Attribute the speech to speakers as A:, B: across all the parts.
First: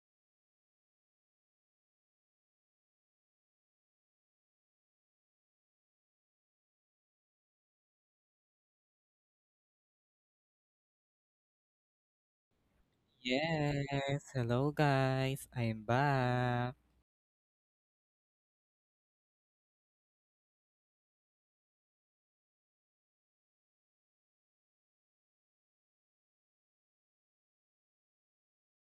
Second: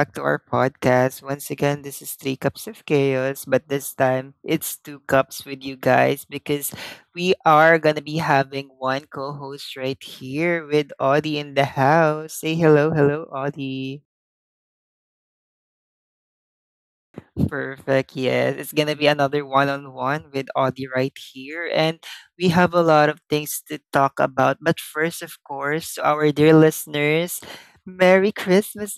A: back to our podcast. Once again, this is Three Cups of Chaos, but this time it's two cups with you guys because we are going to be having one co host right here with Audie in the house. Say hello, hello, Audie.
B: Yes, hello guys. I'm back.
A: Perfect, yes. It's going to be another one on one with Audie right here. And we have a lot of things to talk about. But first, of course, to our dear listeners, Merry Christmas,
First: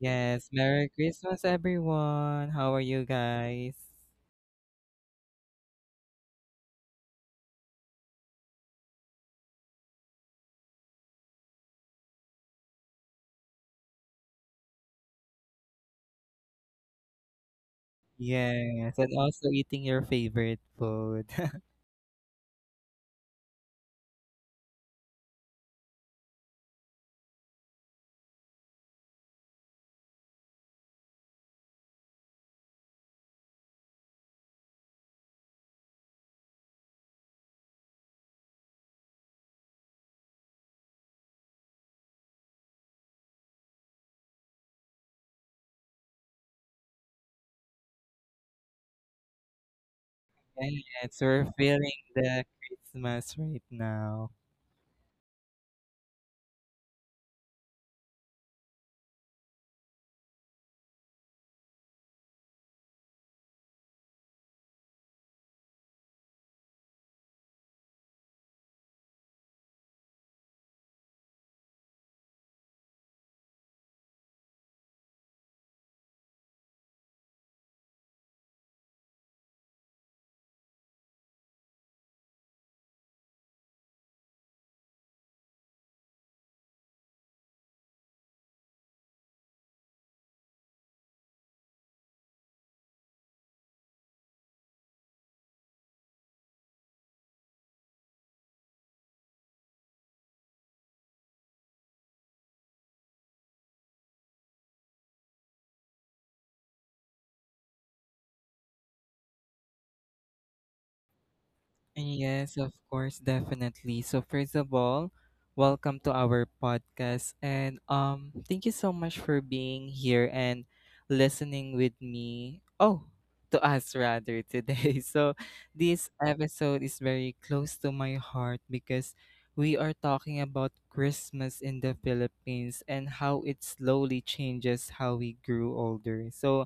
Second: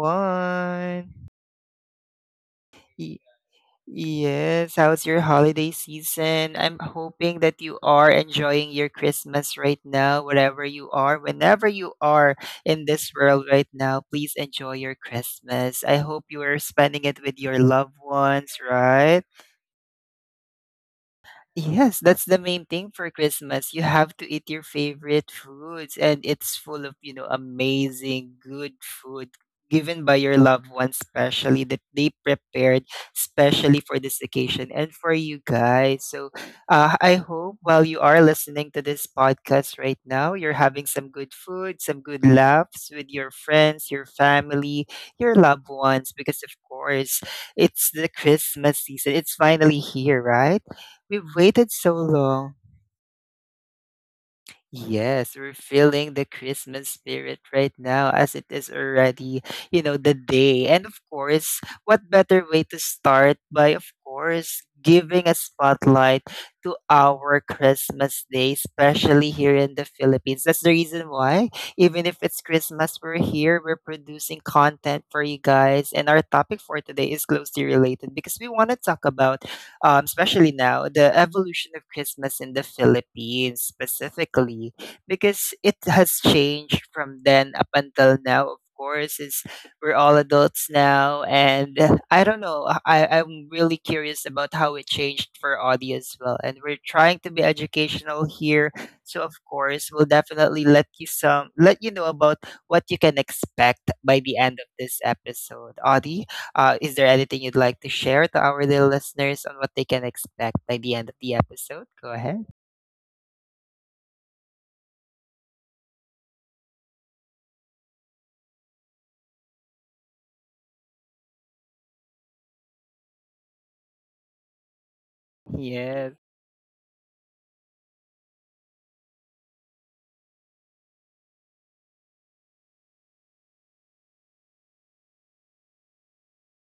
B: Yes, Merry Christmas everyone. How are you guys?
A: Yes, how's your holiday season? I'm hoping that you are enjoying your Christmas right now, wherever you are, whenever you are in this world right now, please enjoy your Christmas. I hope you are spending it with your loved ones,
B: Yes, and
A: right?
B: also eating your favorite food.
A: Yes, that's the main thing for Christmas. You have to eat your favorite foods, and it's full of, amazing, good food given by your loved ones, especially that they prepared specially for this occasion and for you guys. So I hope while you are listening to this podcast right now, you're having some good food, some good laughs with your friends, your family, your loved ones, because of course, it's the Christmas season. It's finally here, right?
B: Yes,
A: We've
B: we're
A: waited
B: feeling
A: so
B: the
A: long.
B: Christmas right now.
A: Yes, we're feeling the Christmas spirit right now as it is already, you know, the day. And of course, what better way to start by, of course, giving a spotlight to our Christmas day, especially here in the Philippines. That's the reason why, even if it's Christmas, we're here, we're producing content for you guys. And our topic for today is closely related because we want to talk about especially now, the evolution of Christmas in the Philippines specifically, because it has changed from then up until now. Of course, is we're all adults now, and I don't know. I'm really curious about how it changed for Audi as well, and we're trying to be educational here. So of course, we'll definitely let you know about what you can expect by the end of this episode. Audi. Is there anything you'd like to share to our little listeners on what they can expect by the end of the episode? Go ahead.
B: Yes, of course, definitely. So first of all, welcome to our podcast and thank you so much for being here and listening with me. Oh, to us rather today. So this
A: Yes.
B: episode is very close to my heart because we are talking about Christmas in the Philippines and how it slowly changes how we grew older. So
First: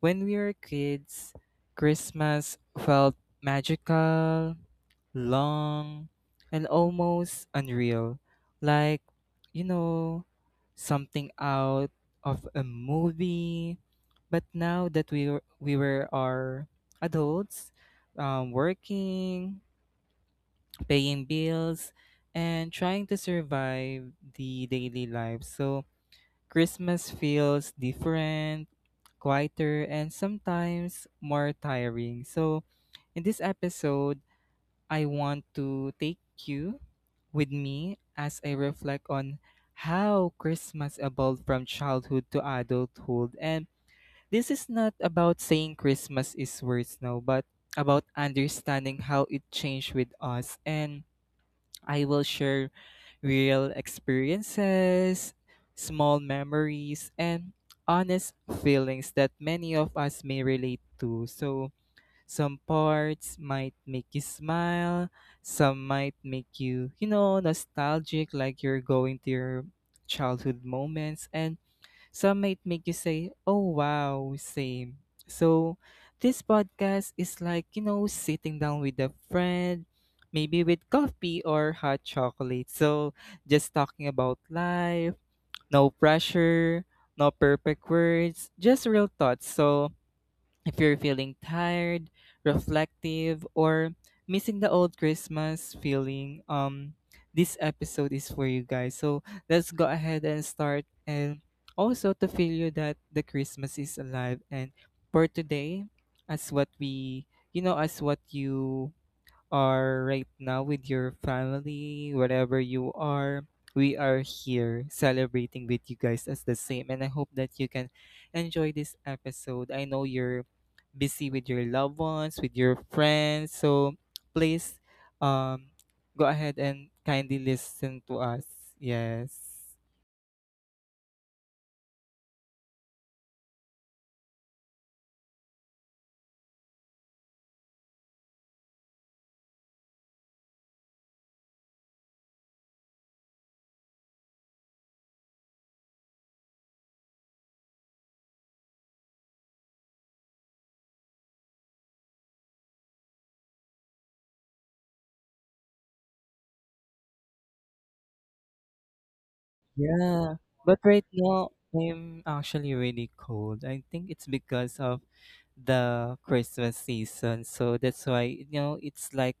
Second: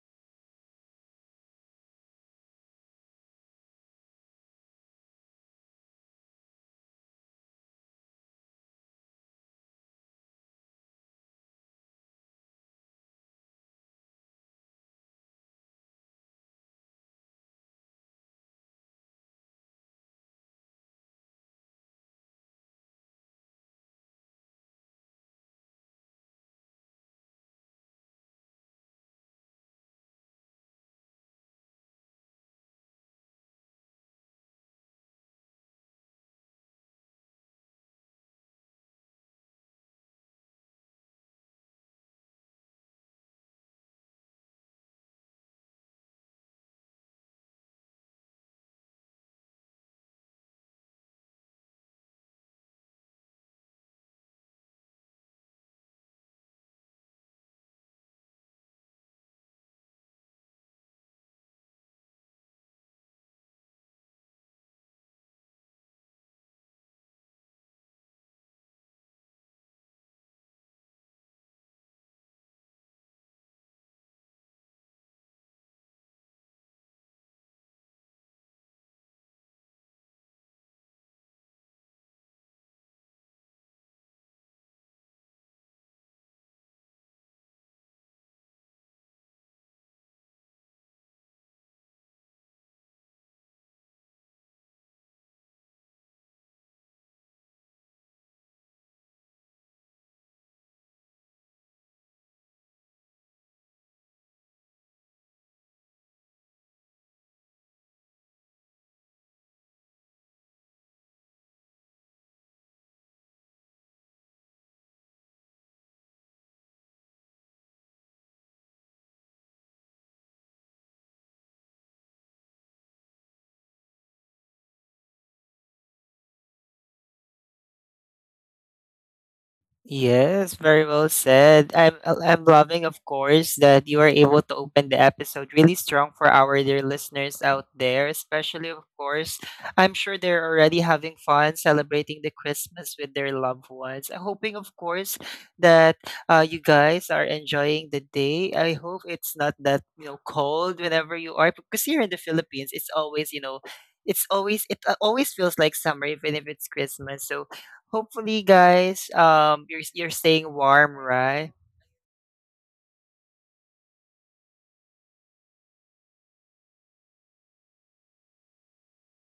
B: when we were kids, Christmas felt magical, long, and almost unreal, like, you know, something out of a movie. But now that we were are adults, working, paying bills, and trying to survive the daily life, so Christmas feels different, quieter, and sometimes more tiring. So in this episode I want to take you with me as I reflect on how Christmas evolved from childhood to adulthood. And this is not about saying Christmas is worse now, but about understanding how it changed with us. And I will share real experiences, small memories, and honest feelings that many of us may relate to. So some parts might make you smile, some might make you, you know, nostalgic, like you're going to your childhood moments, and some might make you say, oh wow, same. So this podcast is like, you know, sitting down with a friend, maybe with coffee or hot chocolate. So just talking about life, no pressure, no perfect words, just real thoughts. So if you're feeling tired, reflective, or missing the old Christmas feeling, this episode is for you guys. So let's go ahead and start, and also to feel you that the Christmas is alive. And for today, as what we, you know, as what you are right now with your family, wherever you are, we are here celebrating with you guys as the same. And I hope that you can enjoy this episode. I know you're busy with your loved ones, with your friends. So please um, go ahead and kindly listen to us. Yes.
A: Yes, very well said. I'm loving, of course, that you are able to open the episode really strong for our dear listeners out there, especially of course. I'm sure they're already having fun celebrating the Christmas with their loved ones. I'm hoping, of course, that you guys are enjoying the day. I hope it's not that you know cold whenever you are, because here in the Philippines, it's always you know. It's always it Always feels like summer even if it's Christmas. So hopefully, guys, you're
B: Yeah.
A: staying
B: But
A: warm,
B: right now,
A: right?
B: I'm actually really cold. I think it's because of the Christmas season. So that's why, you know, it's like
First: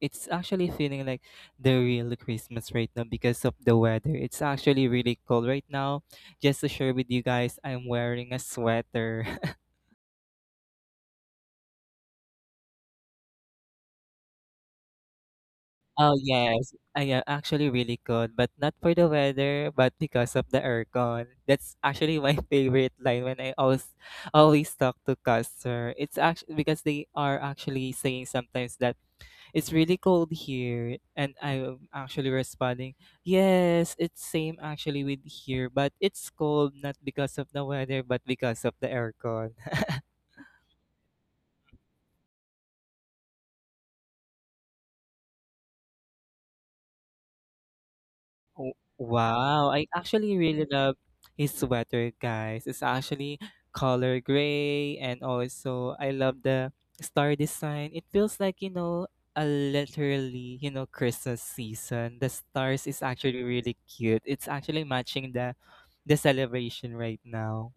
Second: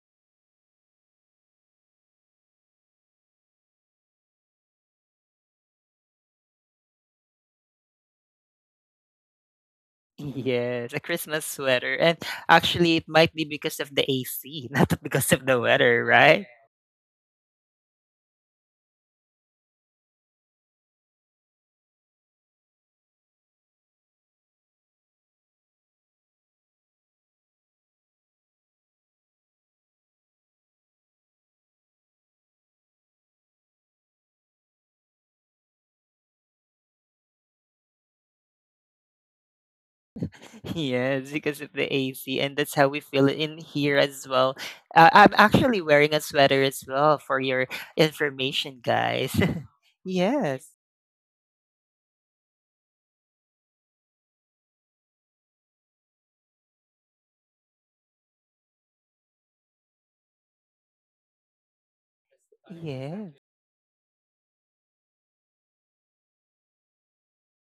B: it's actually feeling like the real Christmas right now because of the weather. It's actually really cold right now. Just to share with you guys, I'm wearing a sweater.
A: Yes, a Christmas sweater, and actually, it might be because of the AC, not because of the weather,
B: Oh
A: right?
B: yes, I am actually really cold, but not for the weather, but because of the aircon. That's actually my favorite line when I always talk to customer. It's actually because they are actually saying sometimes that it's really cold here, and I'm actually responding yes, it's same actually with here, but it's cold not because of the weather but because of the aircon.
A: Yes, because of the AC, and that's how we feel it in here as well. I'm actually wearing a sweater as well for your information, guys.
B: Wow, I actually really
A: Yes,
B: love his sweater guys. It's actually color gray, and also I love the star design. It feels like, you know, a literally, you know, Christmas season. The stars is
A: yes.
B: actually really cute. It's actually matching the celebration right now.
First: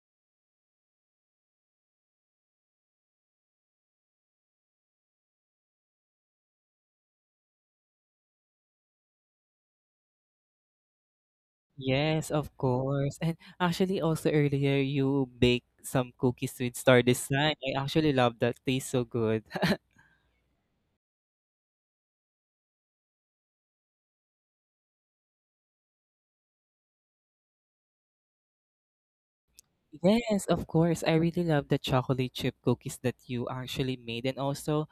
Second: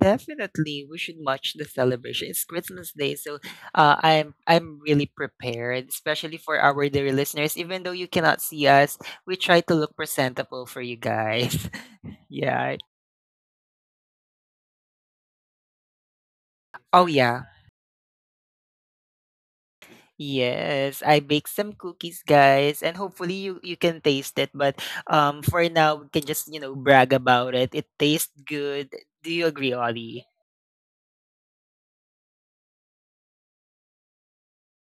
A: Definitely, we should watch the celebration. It's Christmas Day, so I'm really prepared, especially for our dear listeners. Even though you cannot see us, we try to look presentable for you guys.
B: Yes, of
A: Yeah.
B: course. And actually also earlier you baked some cookies with star
A: Oh yeah.
B: design. I actually love that. Tastes so good.
A: Yes, I baked some cookies, guys, and hopefully you can taste it. But for now, we can just you know brag about it. It tastes good. Do you agree, Ollie?
B: Yes, of course. I really love the chocolate chip cookies that you actually made, and also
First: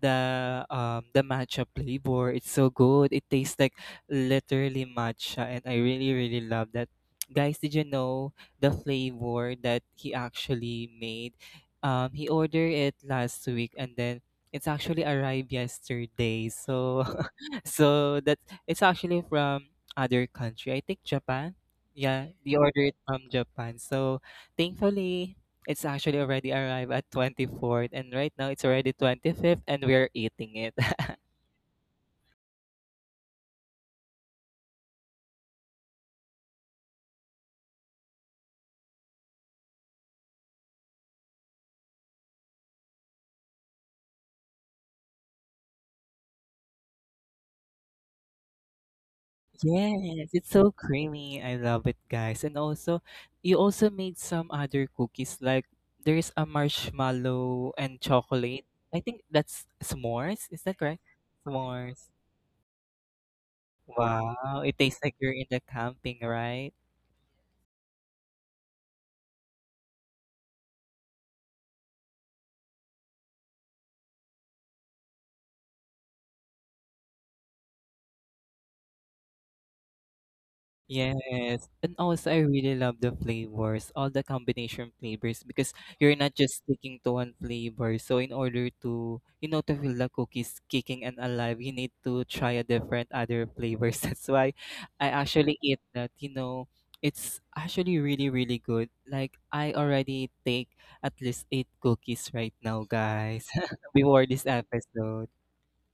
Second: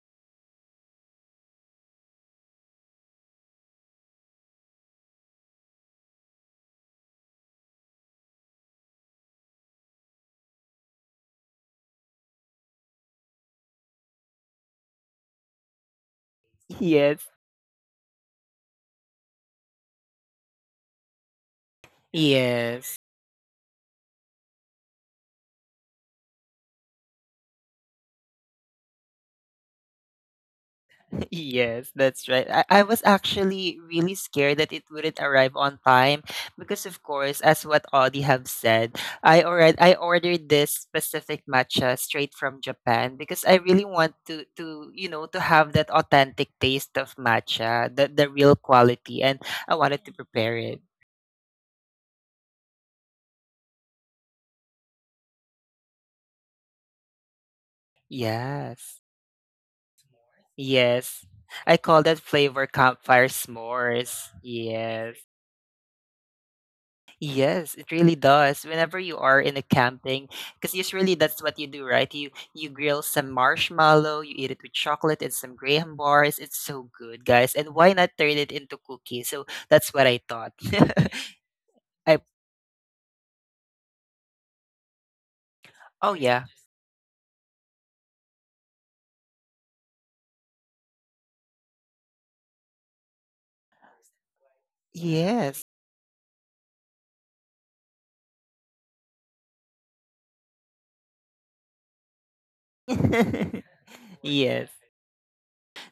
B: the matcha flavor. It's so good. It tastes like literally matcha, and I really really love that. Guys, did you know the flavor that he actually made? He ordered it last week and then it's actually arrived yesterday. So
A: Yes.
B: so that it's actually from other country. I think Japan. Yeah, he ordered
A: Yes.
B: it from Japan. So thankfully, it's actually already arrived at 24th, and right now it's already 25th, and we're eating it.
A: Yes, that's right. I was actually really scared that it wouldn't arrive on time because of course, as what Audie have said, I ordered this specific matcha straight from Japan because I really want to you know to have that authentic taste of matcha, the real quality and I wanted to
B: Yes, it's
A: prepare
B: so
A: it.
B: creamy. I love it, guys. And also, you also made some other cookies like there's a marshmallow and chocolate. I
A: Yes.
B: think that's s'mores. Is that correct?
A: Yes. I call
B: S'mores.
A: that flavor campfire s'mores.
B: Wow, it tastes like
A: Yes.
B: you're in the camping, right?
A: Yes, it really does. Whenever you are in a camping, because usually that's what you do, right? You grill some marshmallow, you eat it with chocolate and some graham bars. It's so good, guys. And why not turn it into cookies? So that's what I thought.
B: Yes, and
A: I
B: also I really love the flavors, all the combination flavors, because you're
A: oh
B: not
A: yeah.
B: just sticking to one flavor. So in order to, you know, to feel the cookies kicking and alive, you need to try a different other flavors. That's why I actually
A: Yes.
B: eat that, you know, it's actually really, really good. Like I already take at least eight cookies right now, guys, before this
A: Yes,
B: episode.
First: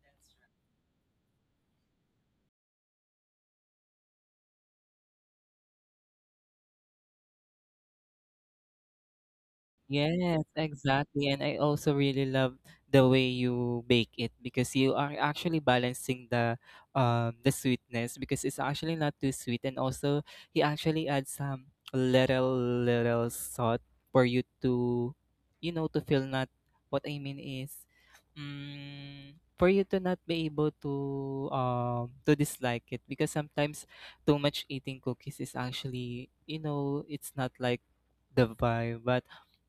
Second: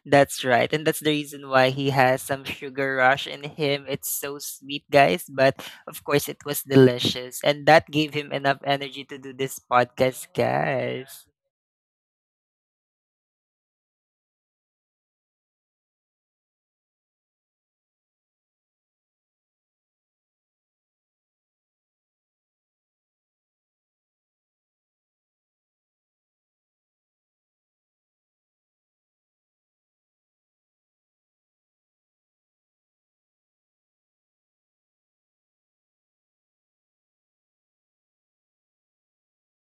A: that's right. And that's the reason why he has some sugar rush in him. It's so sweet, guys, but of course it was delicious and that gave him enough energy to do this podcast,
B: Yes,
A: guys.
B: exactly. And I also really love the way you bake it because you are actually balancing the sweetness because it's actually not too sweet, and also he actually adds some little little salt for you to, you know, to feel not, what I mean is, for you to not be able to dislike it, because sometimes too much eating cookies is actually, you know, it's not like the vibe, but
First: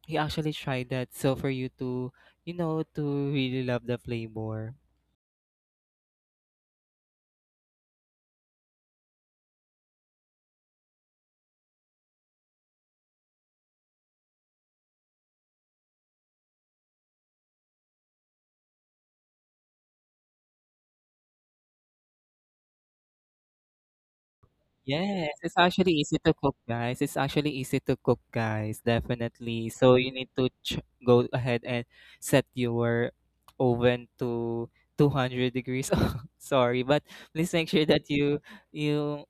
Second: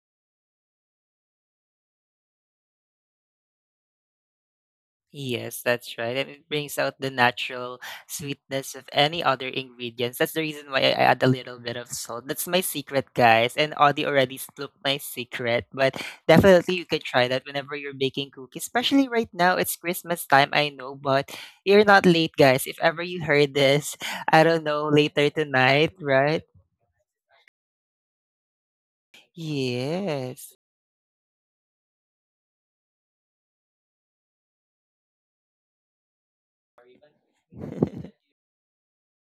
B: he actually tried that. So for you to, you know, to really love the flavor.
A: Yes, that's right. And it brings out the natural sweetness of any other ingredients. That's the reason why I add a little bit of salt. That's my secret, guys. And Audie already scooped my secret. But definitely you can try that whenever you're baking cookies. Especially right now, it's Christmas time, I know, but you're not late, guys. If ever you heard this, I don't know, later
B: Yes, it's actually
A: tonight,
B: easy to
A: right?
B: cook, guys. It's actually easy to cook, guys. Definitely. So you need to
A: Yes.
B: go ahead and set your oven to 200 degrees. Oh, sorry, but please make sure that you you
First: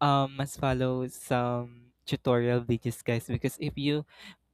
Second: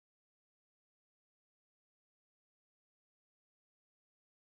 B: um must follow some tutorial videos, guys, because if you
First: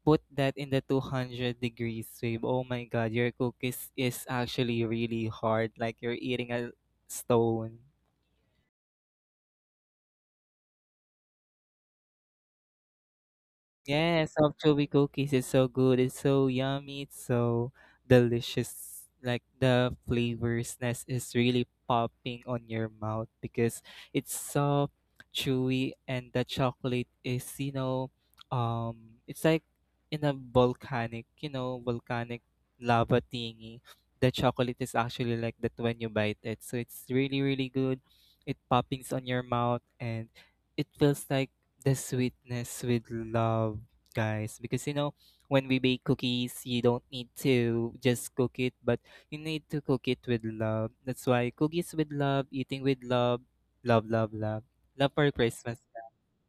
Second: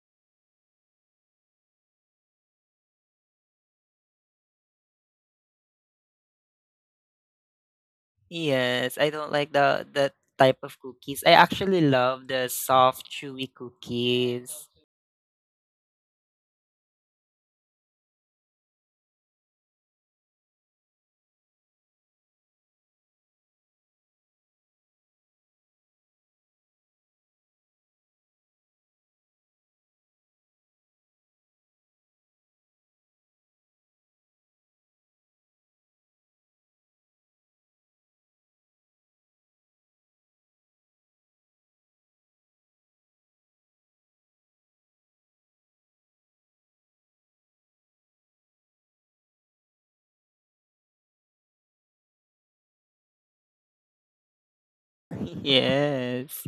B: put that in the 200 degrees babe. Oh my god, your cookies is actually really hard. Like you're eating a stone.
A: Yes, I don't like the that type of cookies. I actually love the soft, chewy
B: Yes,
A: cookies.
B: anchovy cookies is so good. It's so yummy. It's so delicious. Like the flavorsness is really popping on your mouth because it's soft, chewy, and the chocolate is, you know, it's like in a volcanic, you know, volcanic lava thingy. The chocolate is actually like that when you bite it. So it's really, really good. It poppings on your mouth and it feels like the sweetness with love, guys. Because you know, when we bake cookies, you don't need to just cook it, but you need to cook it with love. That's why cookies with love, eating with love, love, love, love, love for Christmas.
A: Yes.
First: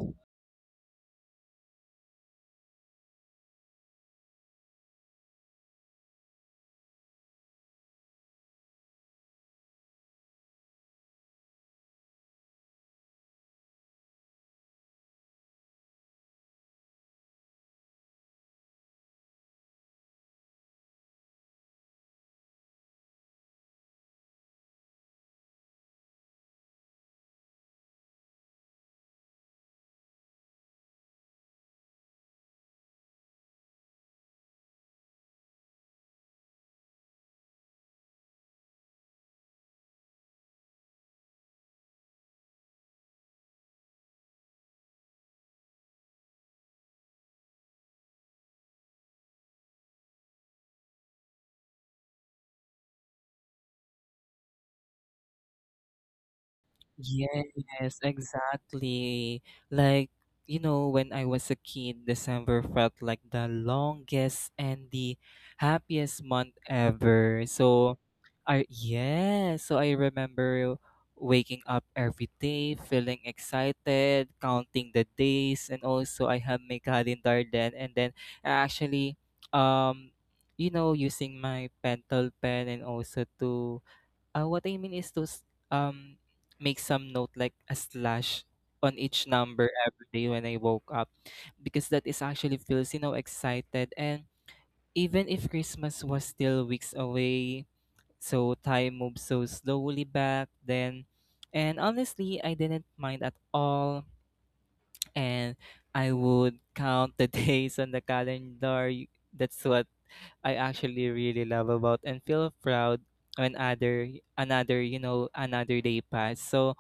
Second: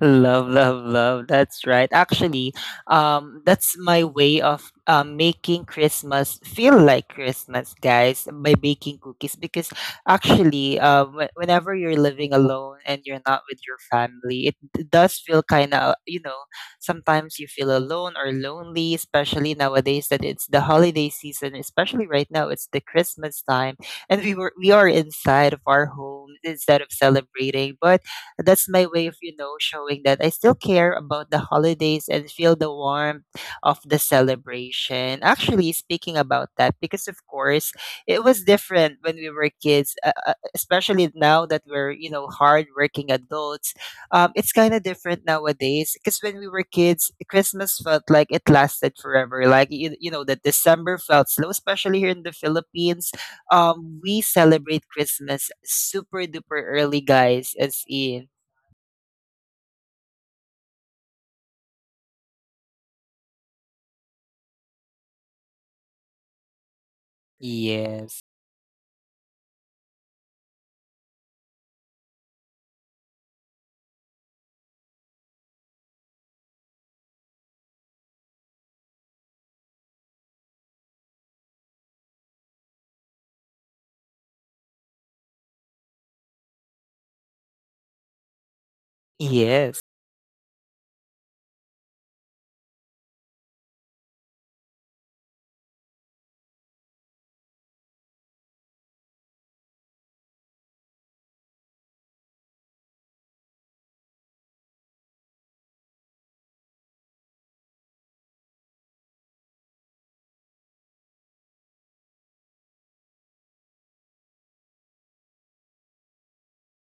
A: Love, love, love. That's right. Actually, that's my way of making Christmas feel like Christmas, guys, by baking cookies. Because actually, whenever you're living alone and you're not with your family, it does feel kind of, you know, sometimes you feel alone or lonely, especially nowadays that it's the holiday season, especially right now, it's the Christmas time, and we are inside of our home instead of celebrating, but that's my way of, you know, showing that I still care about the holidays and feel the warmth of the celebration. Actually, speaking about that, because of course, it was different when we were kids, especially now that we're, you know, hardworking adults. It's kind of different nowadays because when we were kids, Christmas felt like it lasted forever. Like, you know, that December felt slow, especially here in the Philippines. We celebrate Christmas super duper early, guys, as
B: Yes,
A: in
B: exactly. Like, you know, when I was a kid, December felt like the longest and the happiest month ever. So,
A: yes.
B: so I remember waking up every day, feeling excited, counting the days, and also I have my calendar then, and then I actually, um, you know, using my pentel pen and also to what I mean is to make some note like a slash on each number
A: Yes.
B: every day when I woke up, because that is actually feels, you know, excited. And even if Christmas was still weeks away, so time moved so slowly back then, and honestly I didn't mind at all. And I would count the days on the calendar. That's what I actually really love about and feel proud when other another, you know, another day passed. So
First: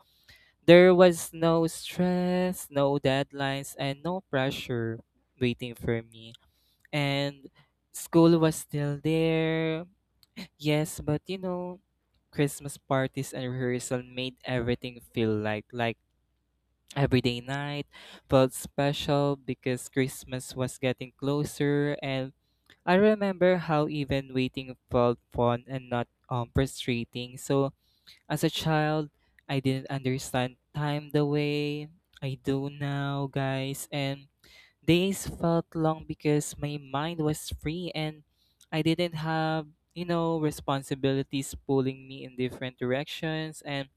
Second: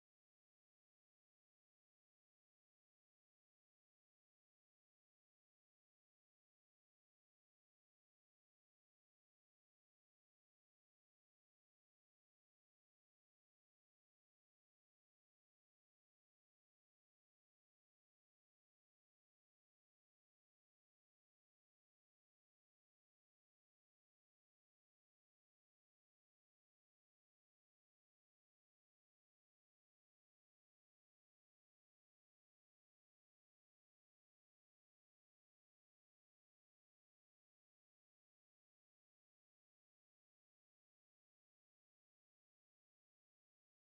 B: there was no stress, no deadlines, and no pressure waiting for me. And school was still there. Yes, but you know Christmas parties and rehearsal made everything feel like everyday night felt special because Christmas was getting closer. And I remember how even waiting felt fun and not frustrating. So as a child, I didn't understand time the way I do now, guys, and days felt long because my mind was free, and I didn't have, you know, responsibilities pulling me in different directions, and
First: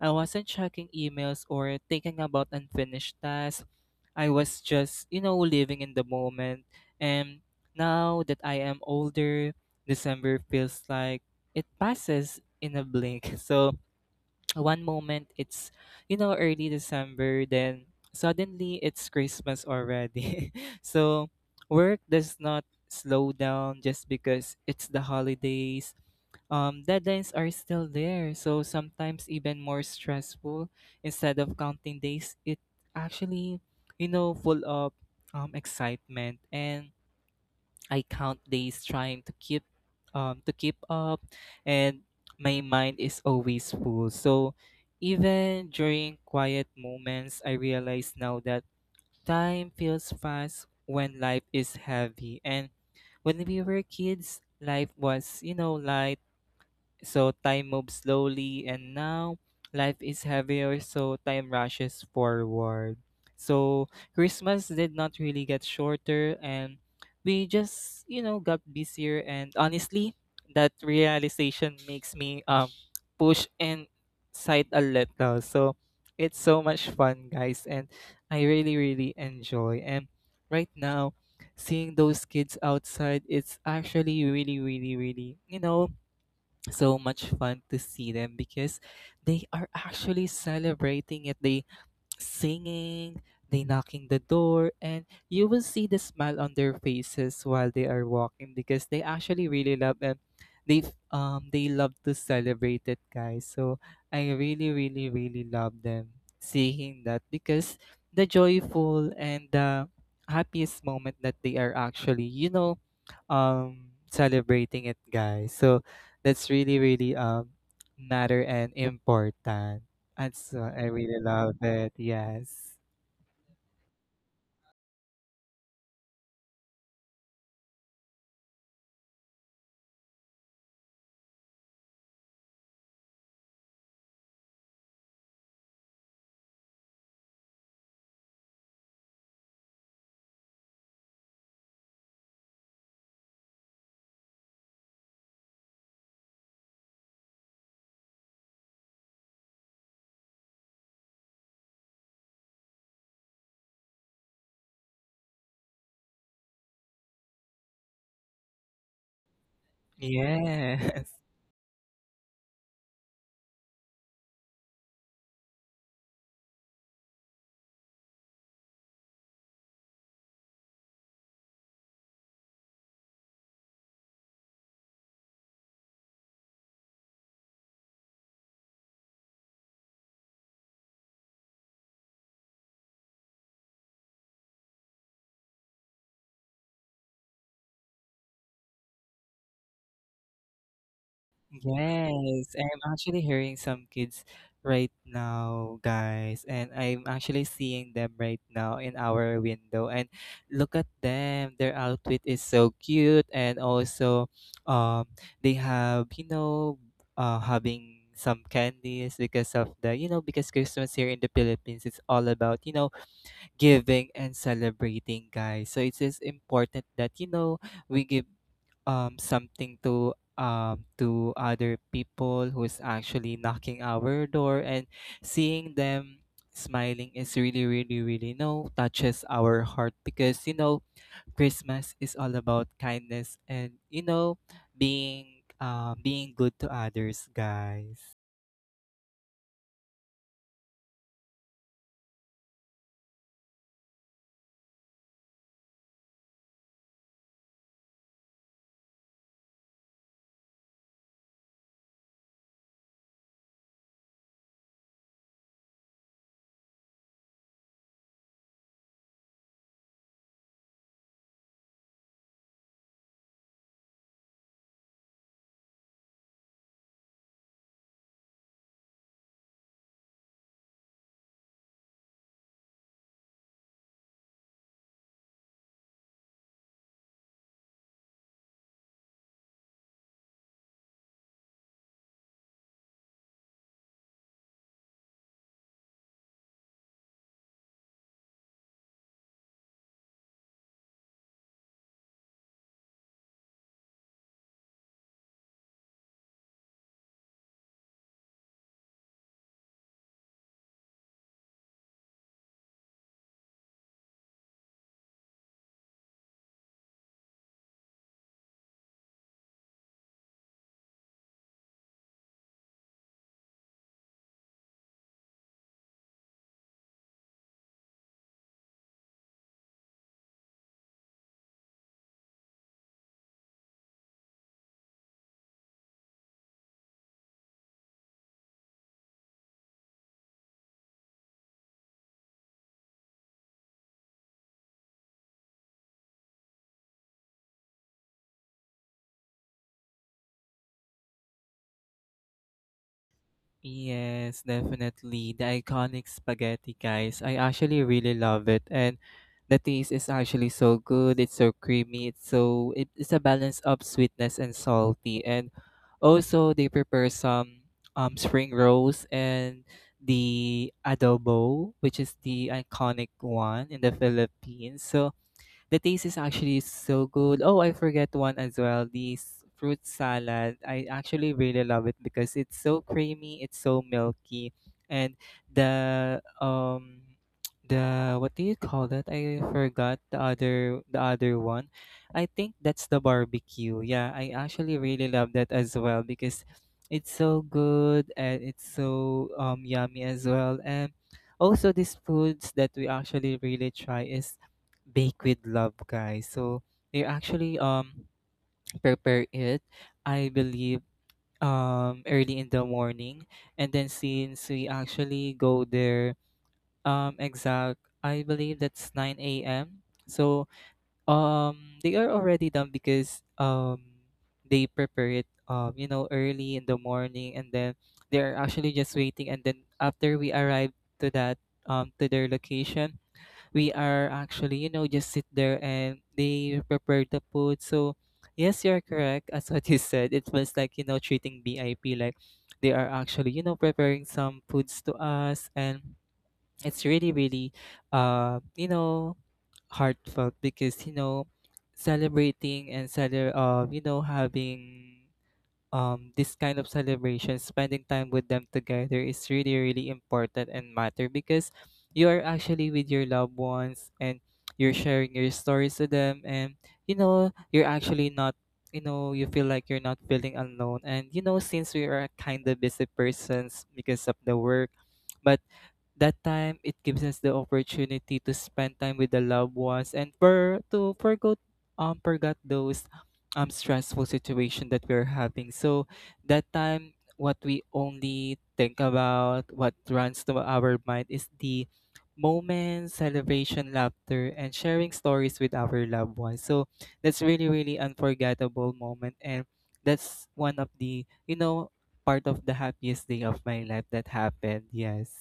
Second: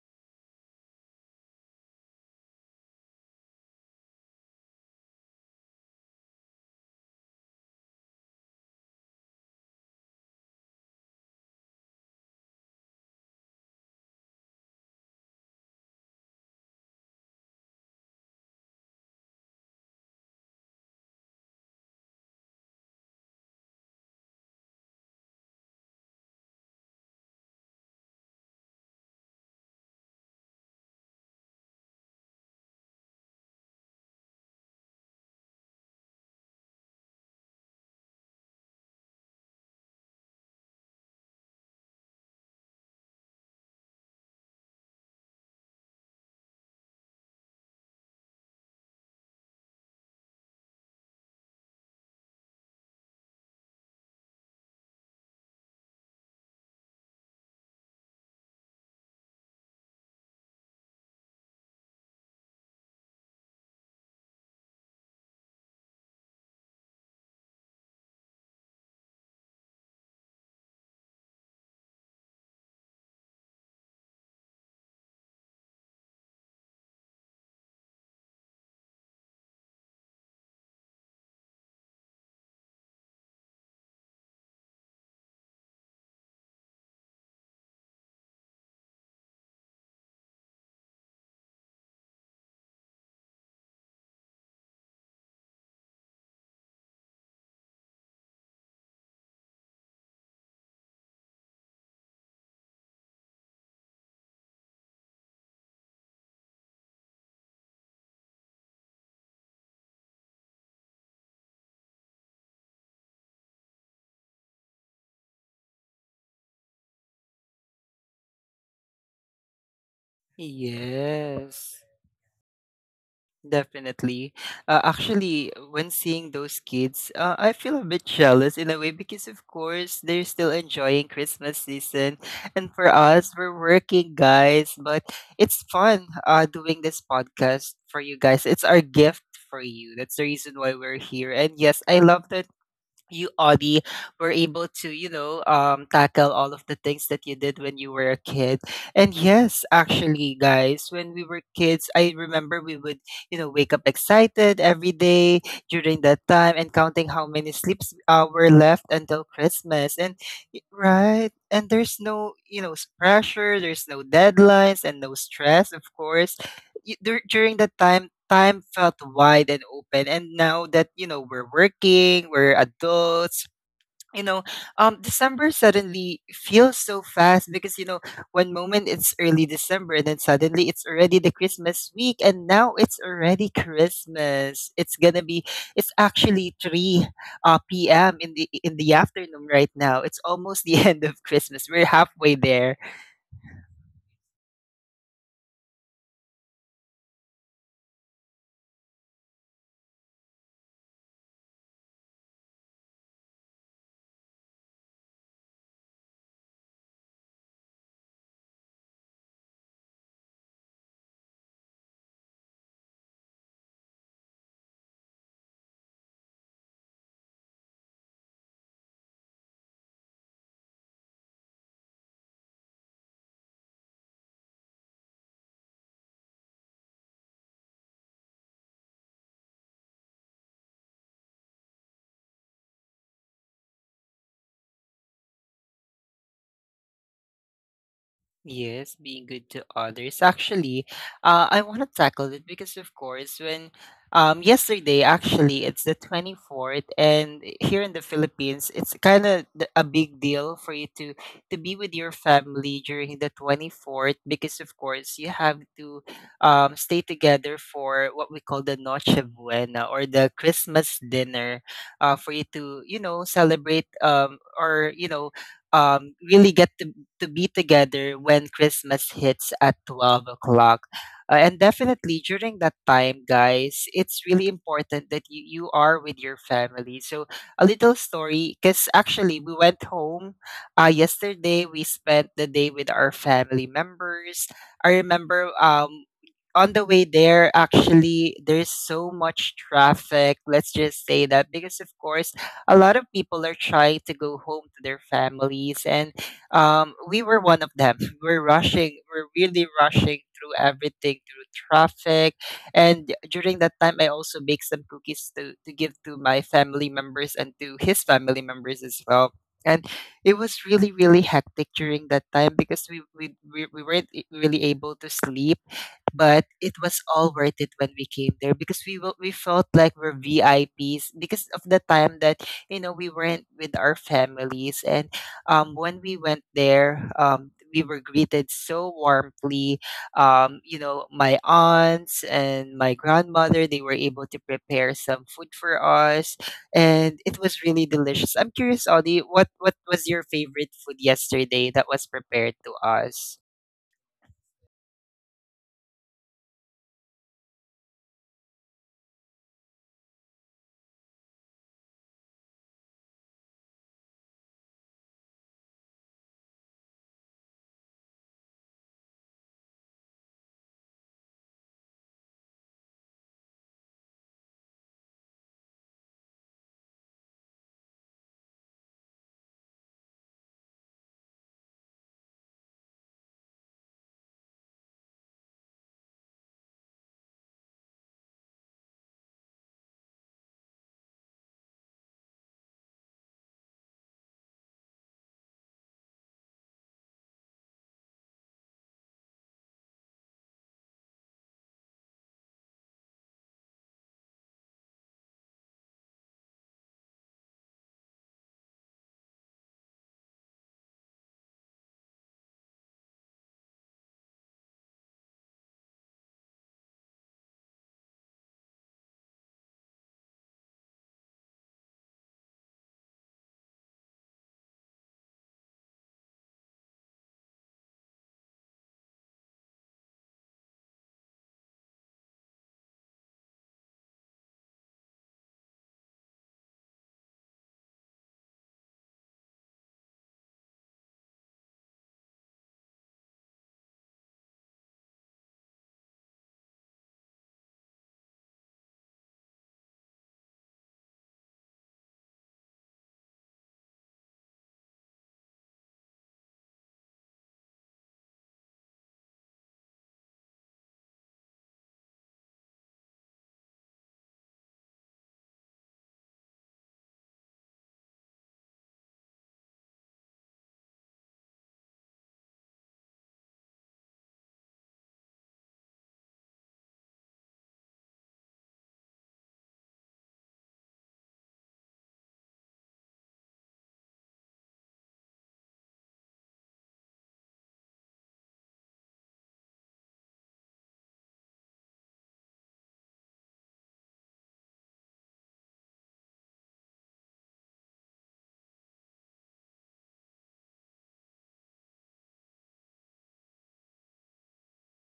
B: I wasn't checking emails or thinking about unfinished tasks. I was just, you know, living in the moment. And now that I am older, December feels like it passes in a blink. So one moment it's, you know, early December, then suddenly it's Christmas already. So work does not slow down just because it's the holidays, deadlines are still there. So sometimes even more stressful. Instead of counting days, it actually, you know, full of excitement. And I count days trying to keep up, and my mind is always full. So even during quiet moments, I realize now that time feels fast when life is heavy, and when we were kids life was, you know, light, so time moves slowly, and now life is heavier, so time rushes forward. So Christmas did not really get shorter, and we just, you know, got busier. And honestly, that realization makes me push inside a little. So it's so much fun, guys, and I really, really enjoy. And right now, seeing those kids outside, it's actually really, really, really, you know, so much fun to see them because they are actually celebrating it. They singing, they knocking the door, and you will see the smile on their faces while they are walking because they actually really love, and they they love to celebrate it, guys. So I really, really, really love them seeing that because the joyful and the happiest moment that they are actually, you know, celebrating it, guys. So that's really, really matter and important. And so I really love
A: Yes.
B: it. Yes.
A: Definitely. Actually, when seeing those kids, I feel a bit jealous in a way because, of course, they're still enjoying Christmas season. And for us, we're working, guys. But it's fun doing this podcast for you guys. It's our gift for you. That's the reason why we're here. And yes, I love the you, Audie, were able to, you know, tackle all of the things that you did when you were a kid. And yes, actually, guys, when we were kids, I remember we would, you know, wake up excited every day during that time and counting how many sleeps were left until Christmas. And
B: Yes.
A: right, and there's no, you know, pressure. There's no deadlines and no stress, of course during that time, time felt wide and open. And now that, you know, we're working, we're adults, you know, December suddenly feels so fast because, you know, one moment it's early December and then suddenly it's already the Christmas week and now it's already Christmas. It's gonna be it's actually three PM in the afternoon right now. It's almost the end of Christmas. We're halfway
B: Yes.
A: there.
B: I'm actually hearing some kids right now, guys. And I'm actually seeing them right now in our window. And look at them. Their outfit is so cute. And also, um, they have, you know, having some candies because of the, you know, because Christmas here in the Philippines, it's all about, you know, giving and celebrating, guys. So it is important that you know we give something to other people who's actually knocking our door, and seeing them smiling is really really really, you know, touches our heart, because, you know, Christmas is all about kindness and, you know, being being good to others, guys.
A: Yes, being good to others. Actually, I want to tackle it because, of course, when yesterday, actually, it's the 24th, and here in the Philippines, it's kind of a big deal for you to be with your family during the 24th because, of course, you have to stay together for what we call the Noche Buena or the Christmas dinner for you to, you know, celebrate or, you know, really get to be together when Christmas hits at 12 o'clock. And definitely during that time, guys, it's really important that you are with your family. So, a little story because actually, we went home yesterday. We spent the day with our family members. I remember on the way there, actually, there's so much traffic. Let's just say that because, of course, a lot of people are trying to go home to their families and we were one of them. We're rushing, we're really rushing through everything, through traffic. And during that time I also bake some cookies to give to my family members and to his family members as well. And it was really hectic during that time because we weren't really able to sleep. But it was all worth it when we came there because we felt like we're VIPs because of the time that you know we went with our families. And when we went there, we were greeted so warmly. You know, my aunts and my grandmother, they were able to prepare some food for us, and it was really delicious. I'm curious, Audie, what was your favorite food yesterday that was prepared to us?
B: Yes, definitely. The iconic spaghetti, guys. I actually really love it. And the taste is actually so good. It's so creamy. It's so it's a balance of sweetness and salty. And also they prepare some spring rolls and the adobo, which is the iconic one in the Philippines. So the taste is actually so good. Oh, I forget one as well. This fruit salad. I actually really love it because it's so creamy, it's so milky, and the um the what do you call that? I forgot the other one. I think that's the barbecue. Yeah, I actually really love that as well because it's so good and it's so yummy as well. And also these foods that we actually really try is bake with love, guys. So they actually prepare it, I believe, early in the morning. And then since we actually go there, exact I believe that's 9 a.m, so they are already done because they prepare it, you know, early in the morning, and then they're actually just waiting. And then after we arrive to that, to their location, we are actually, you know, just sit there and they prepare the food. So, yes, you're correct. As what you said, it was like, you know, treating VIP, like they are actually, you know, preparing some foods to us. And it's really, really, you know, heartfelt because, you know, you know, having this kind of celebration, spending time with them together is really, really important and matter, because you are actually with your loved ones, and you're sharing your stories to them, and, you know, you're actually not, you know, you feel like you're not feeling alone. And, you know, since we are kind of busy persons because of the work, but that time it gives us the opportunity to spend time with the loved ones and for to forget those stressful situation that we're having. So that time what we only think about, what runs to our mind, is the moments, celebration, laughter, and sharing stories with our loved ones. So that's really really unforgettable moment. And that's one of the, you know, part of the happiest day of my life that happened. Yes.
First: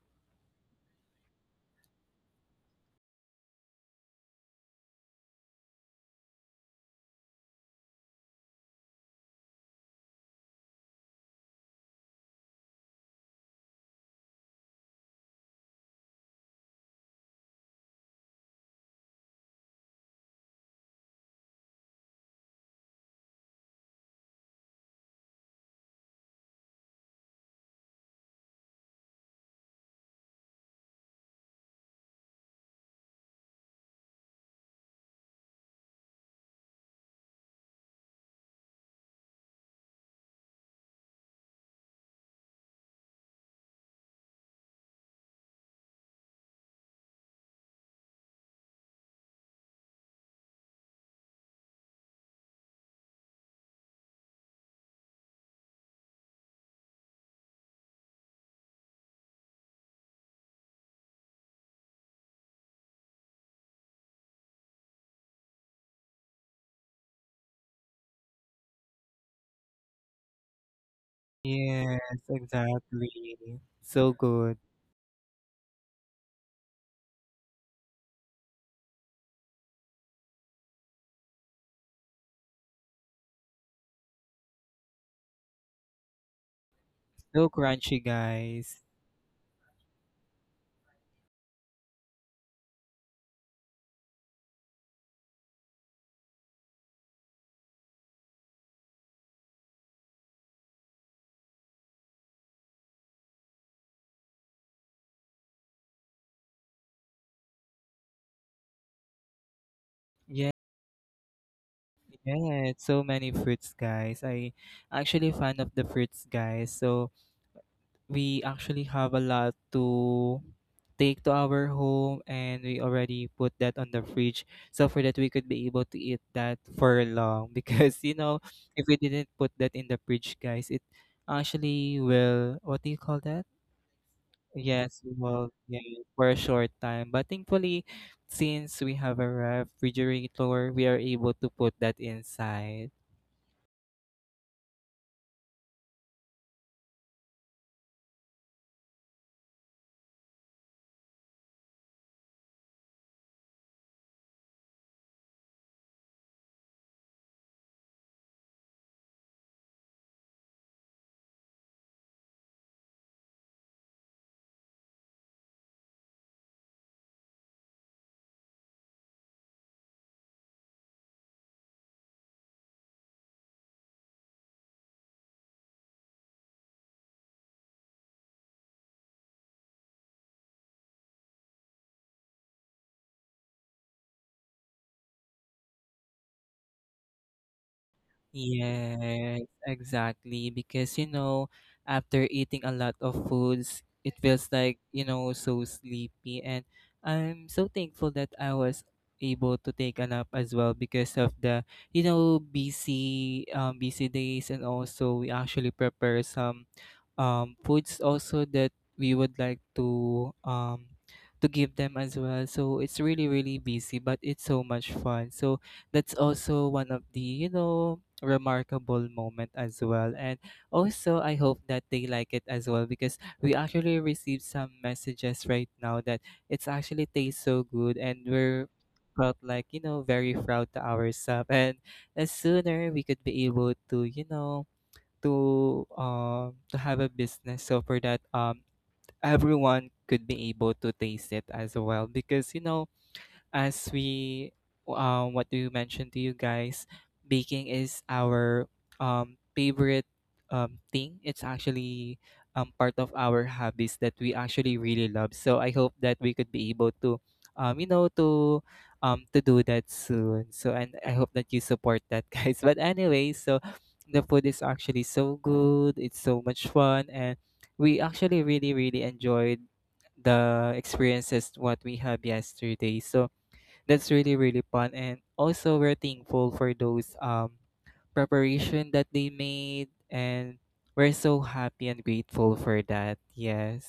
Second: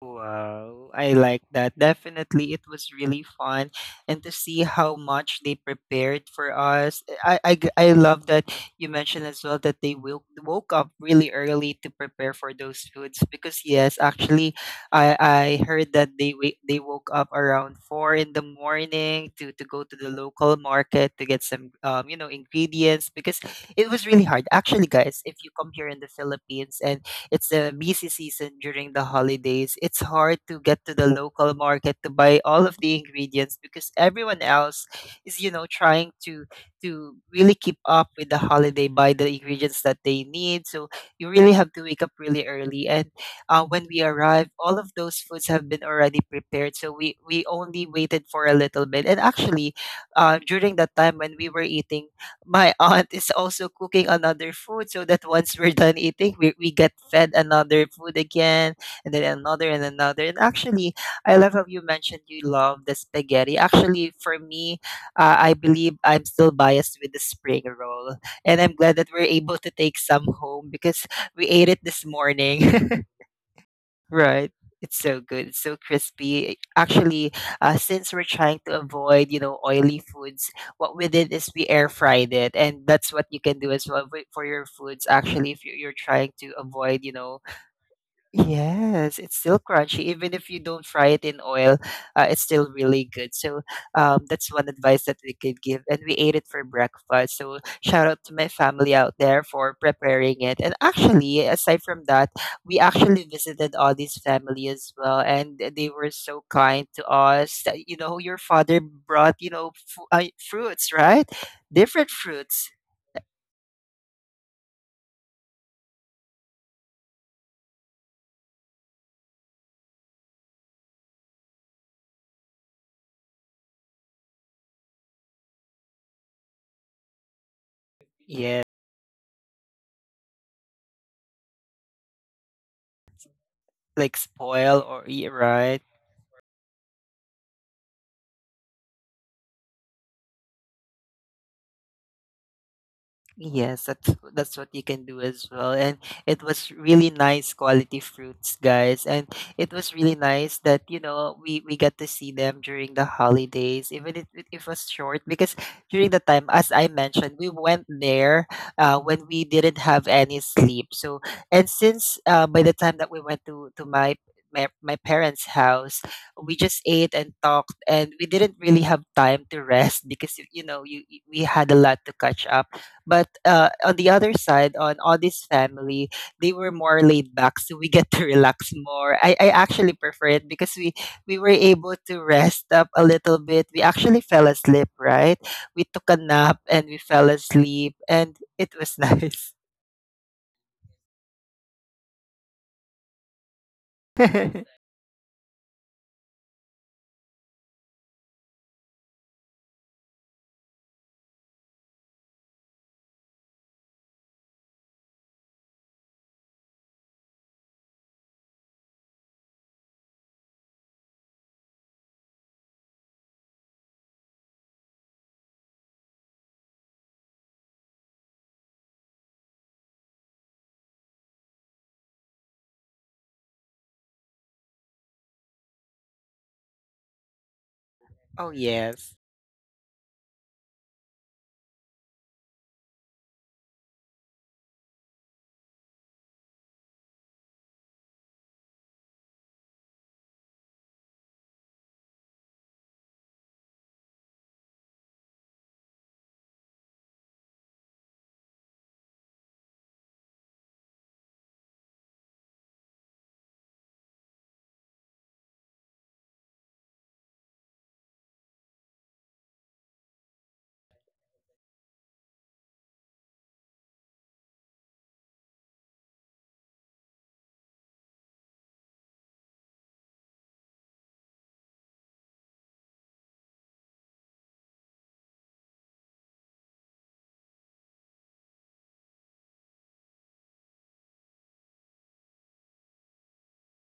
A: Wow, I like that. Definitely, it was really fun, and to see how much they prepared for us. I love that you mentioned as well that they woke up really early to prepare for those foods. Because yes, actually, I heard that they woke up around four in the morning to go to the local market to get some you know ingredients, because it was really hard. Actually, guys, if you come here in the Philippines, and it's the busy season during the holidays, it's hard to get to the local market to buy all of the ingredients because everyone else is, you know, trying to really keep up with the holiday, buy the ingredients that they need. So you really have to wake up really early. And when we arrived, all of those foods have been already prepared. So we only waited for a little bit. And actually, during that time when we were eating, my aunt is also cooking another food so that once we're done eating, we get fed another food again, and then another and another. And actually, I love how you mentioned you love the spaghetti. Actually, for me, I believe I'm still biased with the spring roll, and I'm glad that we're able to take some home because we ate it
B: Yes,
A: this morning.
B: exactly. So
A: Right.
B: good.
A: It's so good. It's so crispy. Actually, since we're trying to avoid, you know, oily foods, what we did is we air fried it, and that's what you can do as well for your foods. Actually, if you're trying to avoid, you know,
B: So crunchy, guys.
A: yes, it's still crunchy. Even if you don't fry it in oil, it's still really good. So that's one advice that we could give. And we ate it for breakfast. So shout out to my family out there for preparing it. And actually, aside from that, we actually visited Audie's family as well. And they were so kind to us. That, you know, your father brought, you know,
B: Yeah,
A: fruits, right? Different fruits.
B: yeah, so many fruits, guys. I actually fan of the fruits, guys. So we actually have a lot to take to our home, and we already put that on the fridge, so for that we could be able to eat that for long because, you know,
A: Yeah,
B: if we didn't put that in the fridge, guys, it actually will what do you call that?
A: like spoil
B: Yes,
A: or,
B: we
A: yeah,
B: will, yeah,
A: right?
B: for a short time. But thankfully, since we have a refrigerator, we are able to put that inside.
A: Yes, that's what you can do as well. And it was really nice quality fruits, guys. And it was really nice that, you know, we got to see them during the holidays, even if it was short, because during the time, as I mentioned, we went there when we didn't have any sleep. So, and since by the time that we went to my parents' house, we just ate and talked, and we didn't really have time to rest because you know we had a lot to catch up. But on the other side, on Audie's family, they were more laid back, so we get to relax more. I actually prefer it because we were able to rest up a little bit. We actually fell asleep, right? We took a nap and we fell asleep, and it was
B: Yes,
A: nice.
B: exactly. Because, you know, after eating a lot of foods, it feels like, you know, so sleepy. And I'm so thankful that I was able to take a nap as well because of the, you know, busy days. And also, we actually prepare some foods also that we would like to give them as well. So it's really really busy, but it's so much fun. So that's also one of the, you know, remarkable moment as well. And also I hope that they like it as well, because we actually received some messages right now that it's actually tastes so good, and
A: Oh
B: we're
A: yes.
B: felt like, you know, very proud to ourselves. And the sooner we could be able to, you know, to have a business, so for that, everyone could be able to taste it as well. Because, you know, as we what do you mention to you, guys, baking is our favorite thing. It's actually part of our hobbies that we actually really love. So I hope that we could be able to you know to do that soon. So, and I hope that you support that, guys. But anyway, so the food is actually so good, it's so much fun, and we actually really really enjoyed the experiences what we had yesterday. So that's really really fun. And also we're thankful for those preparation that they made, and we're so happy and grateful for that. Yes.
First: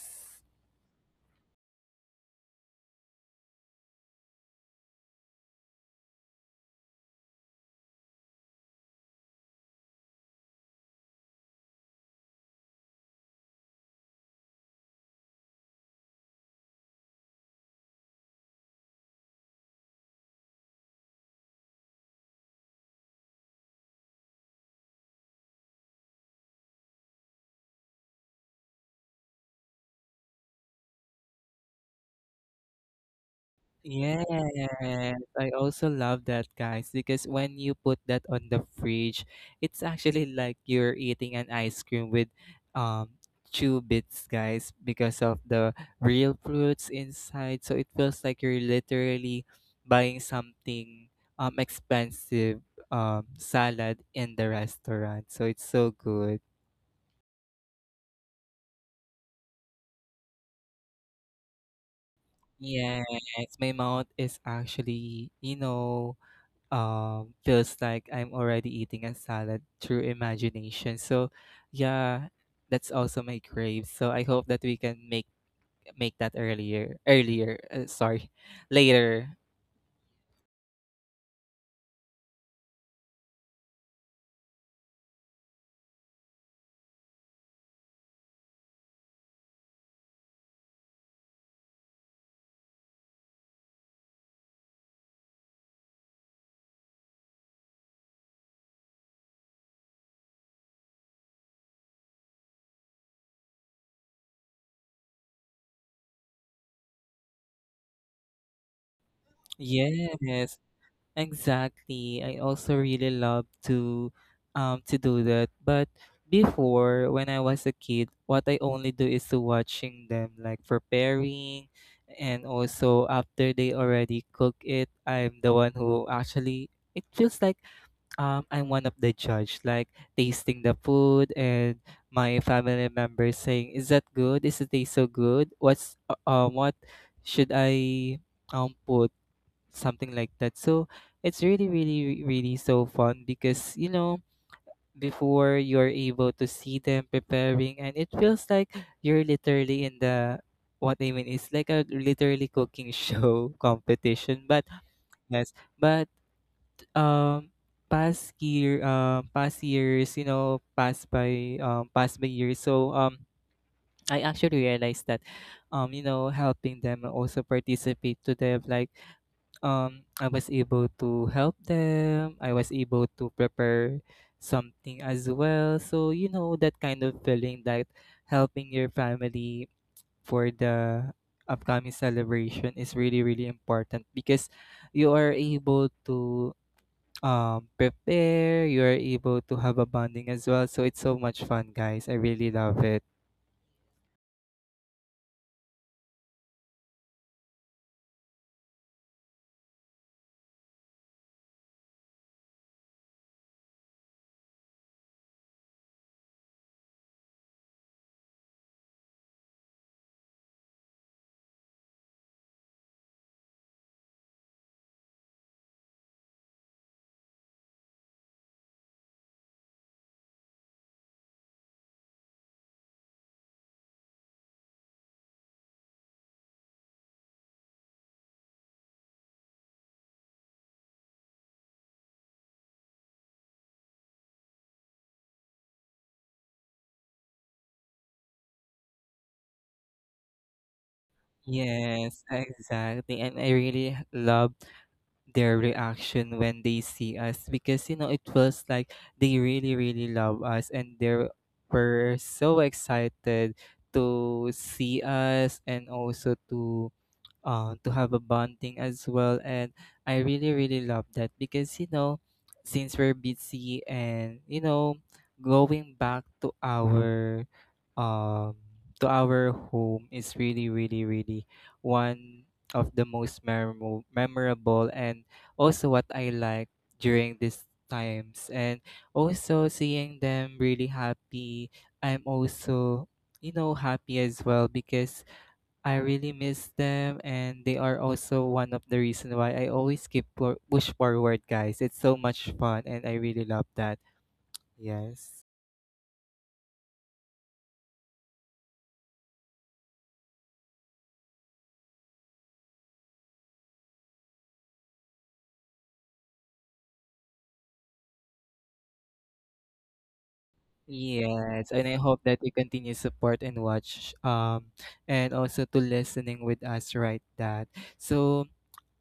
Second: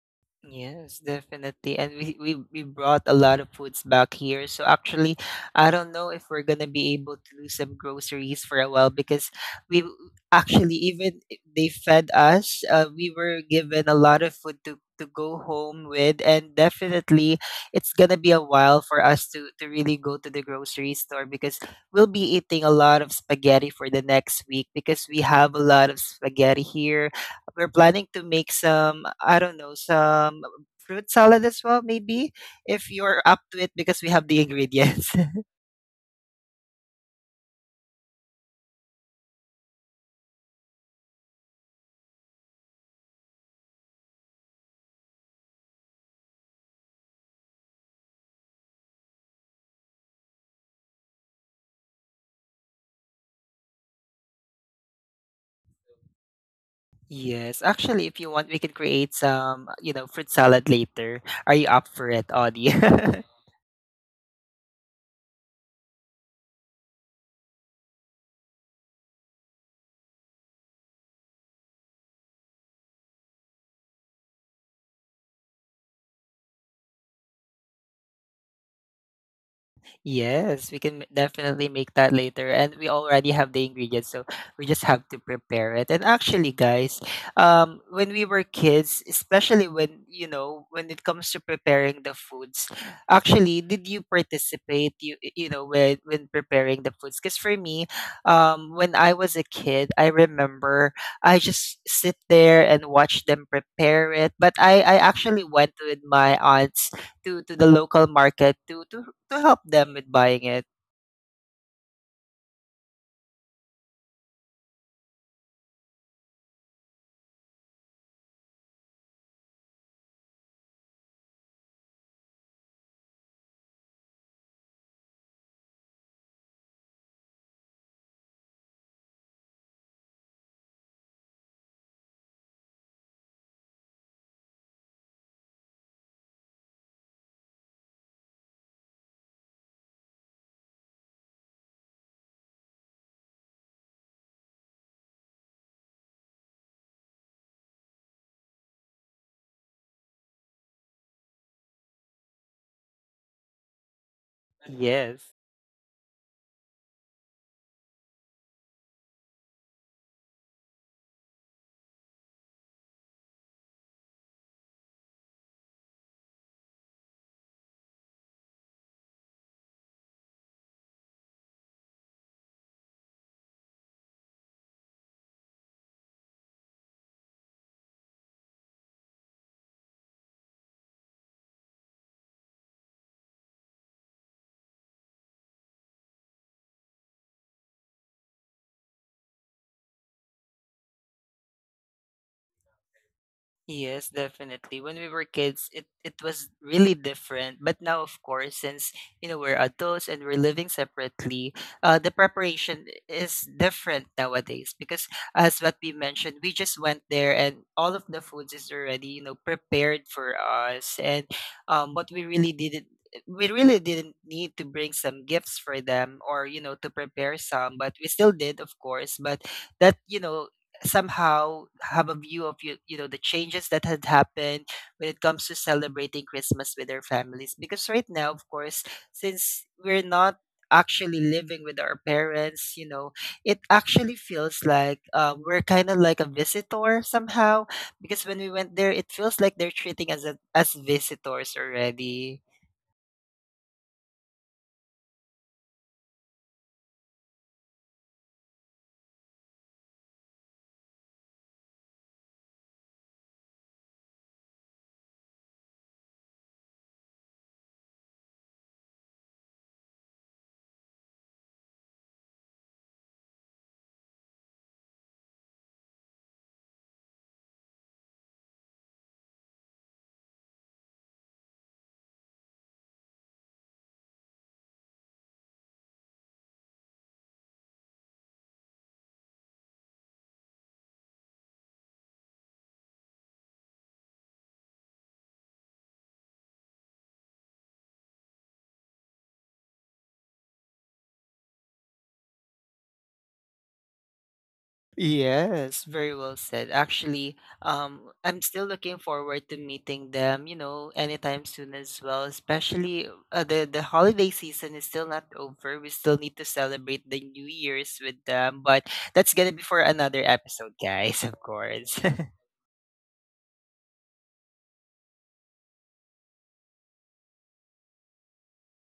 A: Yes, definitely. And we brought a lot of foods back here. So actually, I don't know if we're gonna be able to do some groceries for a while because we w- actually even they fed us. We were given a lot of food to go home with, and definitely it's gonna be a while for us to really go to the grocery store because we'll be eating a lot of spaghetti for the next week because we have a lot of spaghetti here. We're planning to make some, I don't know, some fruit salad as well, maybe, if you're up to it because we
B: Yes,
A: have the ingredients.
B: I also love that, guys, because when you put that on the fridge, it's actually like you're eating an ice cream with um chew bits, guys, because of the real fruits inside. So it feels like you're literally buying something expensive salad in the restaurant. So it's so good.
A: Yes, actually, if you want, we can create some, you know, fruit salad later. Are you up for it, Audie?
B: Yes, my mouth is actually, you know, feels like I'm already eating a salad through imagination. So yeah, that's also my crave. So I hope that we can make that earlier earlier sorry, later.
A: Yes, we can definitely make that later. And we already have the ingredients, so we just have to prepare it. And actually, guys, when we were kids, especially when, you know, when it comes to preparing the foods, actually, did you participate, you know, when preparing the foods? Because for me, when I was a kid, I remember I just sit there and watch them prepare it. But I actually went with my aunts to the local market to help them with buying
B: Yes.
A: it.
B: Exactly. I also really love to do that. But before when I was a kid, what I only do is to watching them like preparing. And also after they already cook it, I'm the one who actually it feels like I'm one of the judge, like tasting the food. And my family members saying, "Is that good? Is it taste so good? What's what should I put?" Something like that. So it's really, really, really so fun because, you know, before you're able to see them preparing, and it feels like you're literally in the what I mean is like a literally cooking show competition. But
A: Yes.
B: yes, but um, past years, you know, past by years. So I actually realized that, you know, helping them also participate to their like I was able to help them. I was able to prepare something as well. So, you know, that kind of feeling that helping your family for the upcoming celebration is really, really important, because you are able to prepare, you are able to have a bonding as well. So, it's so much fun, guys. I really love it.
A: Yes, definitely. When we were kids, it was really different. But now, of course, since you know we're adults and we're living separately, the preparation is different nowadays because, as what we mentioned, we just went there and all of the foods is already you know prepared for us. And what we really didn't, we really didn't need to bring some gifts for them or you know to prepare some, but we still did, of course. But that, you know, somehow have a view of you, you know, the changes that had happened when it comes to celebrating Christmas with their families. Because right now, of course, since we're not actually living with our parents, you know, it actually feels like we're kind of like a visitor somehow, because when we went there it feels like they're treating us as visitors
B: Yes,
A: already.
B: exactly. And I really love their reaction when they see us, because you know it feels like they really really love us, and they were so excited to see us, and also to have a bonding as well. And I really, really love that because, you know, since we're busy and, you know, going back um to our home is really really really one of the most memorable and also what I like during these times. And also seeing them really happy, I'm also, you know, happy as well because I really miss them, and they are also one of the reason why I always keep push forward, guys. It's so much fun, and I really love that. Yes.
A: Yes, very well said. Actually, I'm still looking forward to meeting them, you know, anytime soon as well. Especially the holiday season is still not over. We still need to celebrate the New Year's with them, but that's gonna be for another episode, guys, of
B: Yes, and I
A: course.
B: hope that you continue support and watch and also to listening with us right that. So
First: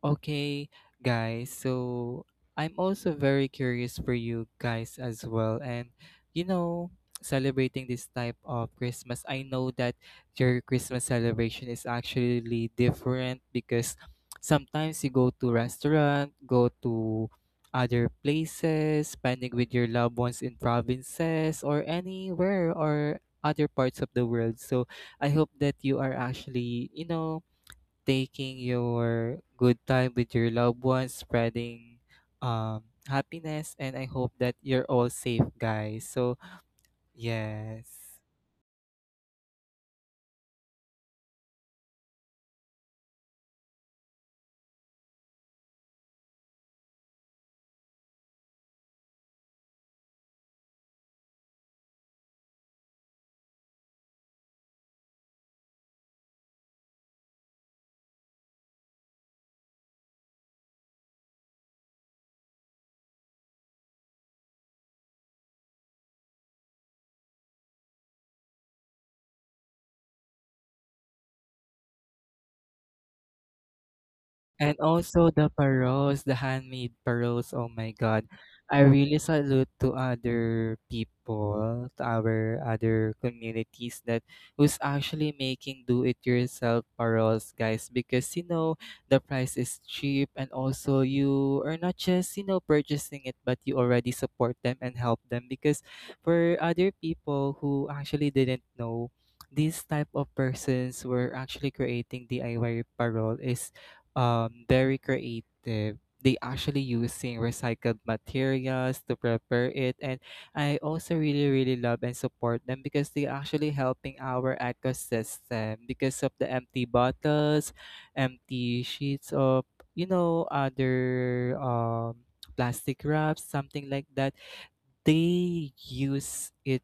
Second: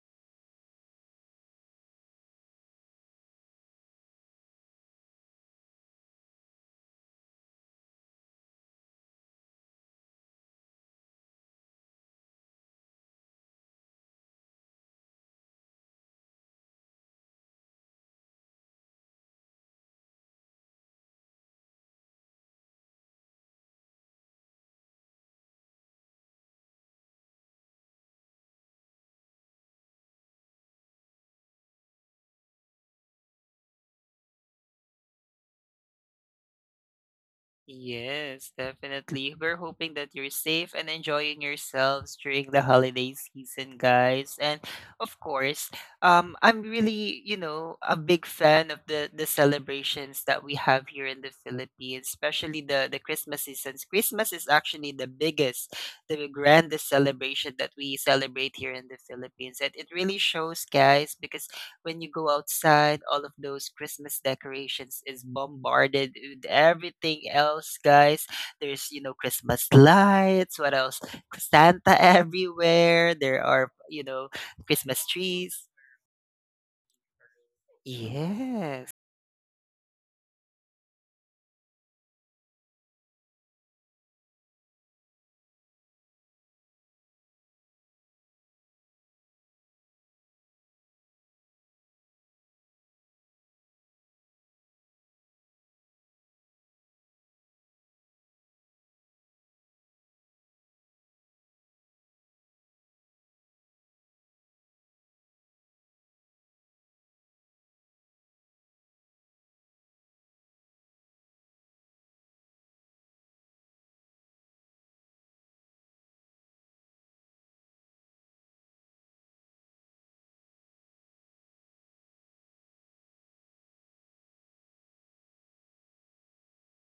B: okay, guys. So I'm also very curious for you guys as well. And, you know, celebrating this type of Christmas, I know that your Christmas celebration is actually different because sometimes you go to restaurant, go to other places, spending with your loved ones in provinces or anywhere or other parts of the world. So I hope that you are actually, you know, taking your good time with your loved ones, spreading happiness, and I hope that you're all safe, guys. So, yes.
A: Yes, definitely. We're hoping that you're safe and enjoying yourselves during the holiday season, guys. And of course, I'm really, you know, a big fan of the celebrations that we have here in the Philippines, especially the Christmas seasons. Christmas is actually the biggest, the grandest celebration that we celebrate here in the Philippines, and it really shows, guys, because when you go outside, all of those Christmas decorations is bombarded with everything else, guys. There's, you know, Christmas lights, what else? Santa everywhere. There are, you know,
B: And
A: Christmas
B: also the
A: trees.
B: pearls, the handmade pearls, oh my God. I
A: Yes.
B: really salute to other people, to our other communities that who's actually making do-it-yourself pearls, guys, because you know the price is cheap, and also you are not just, you know, purchasing it, but you already support them and help them, because for other people who actually didn't know, these type of persons were actually creating DIY parole is very creative. They actually using recycled materials to prepare it, and I also really really love and support them because they actually helping our ecosystem because of the empty bottles, empty sheets of other plastic wraps, something like that they use it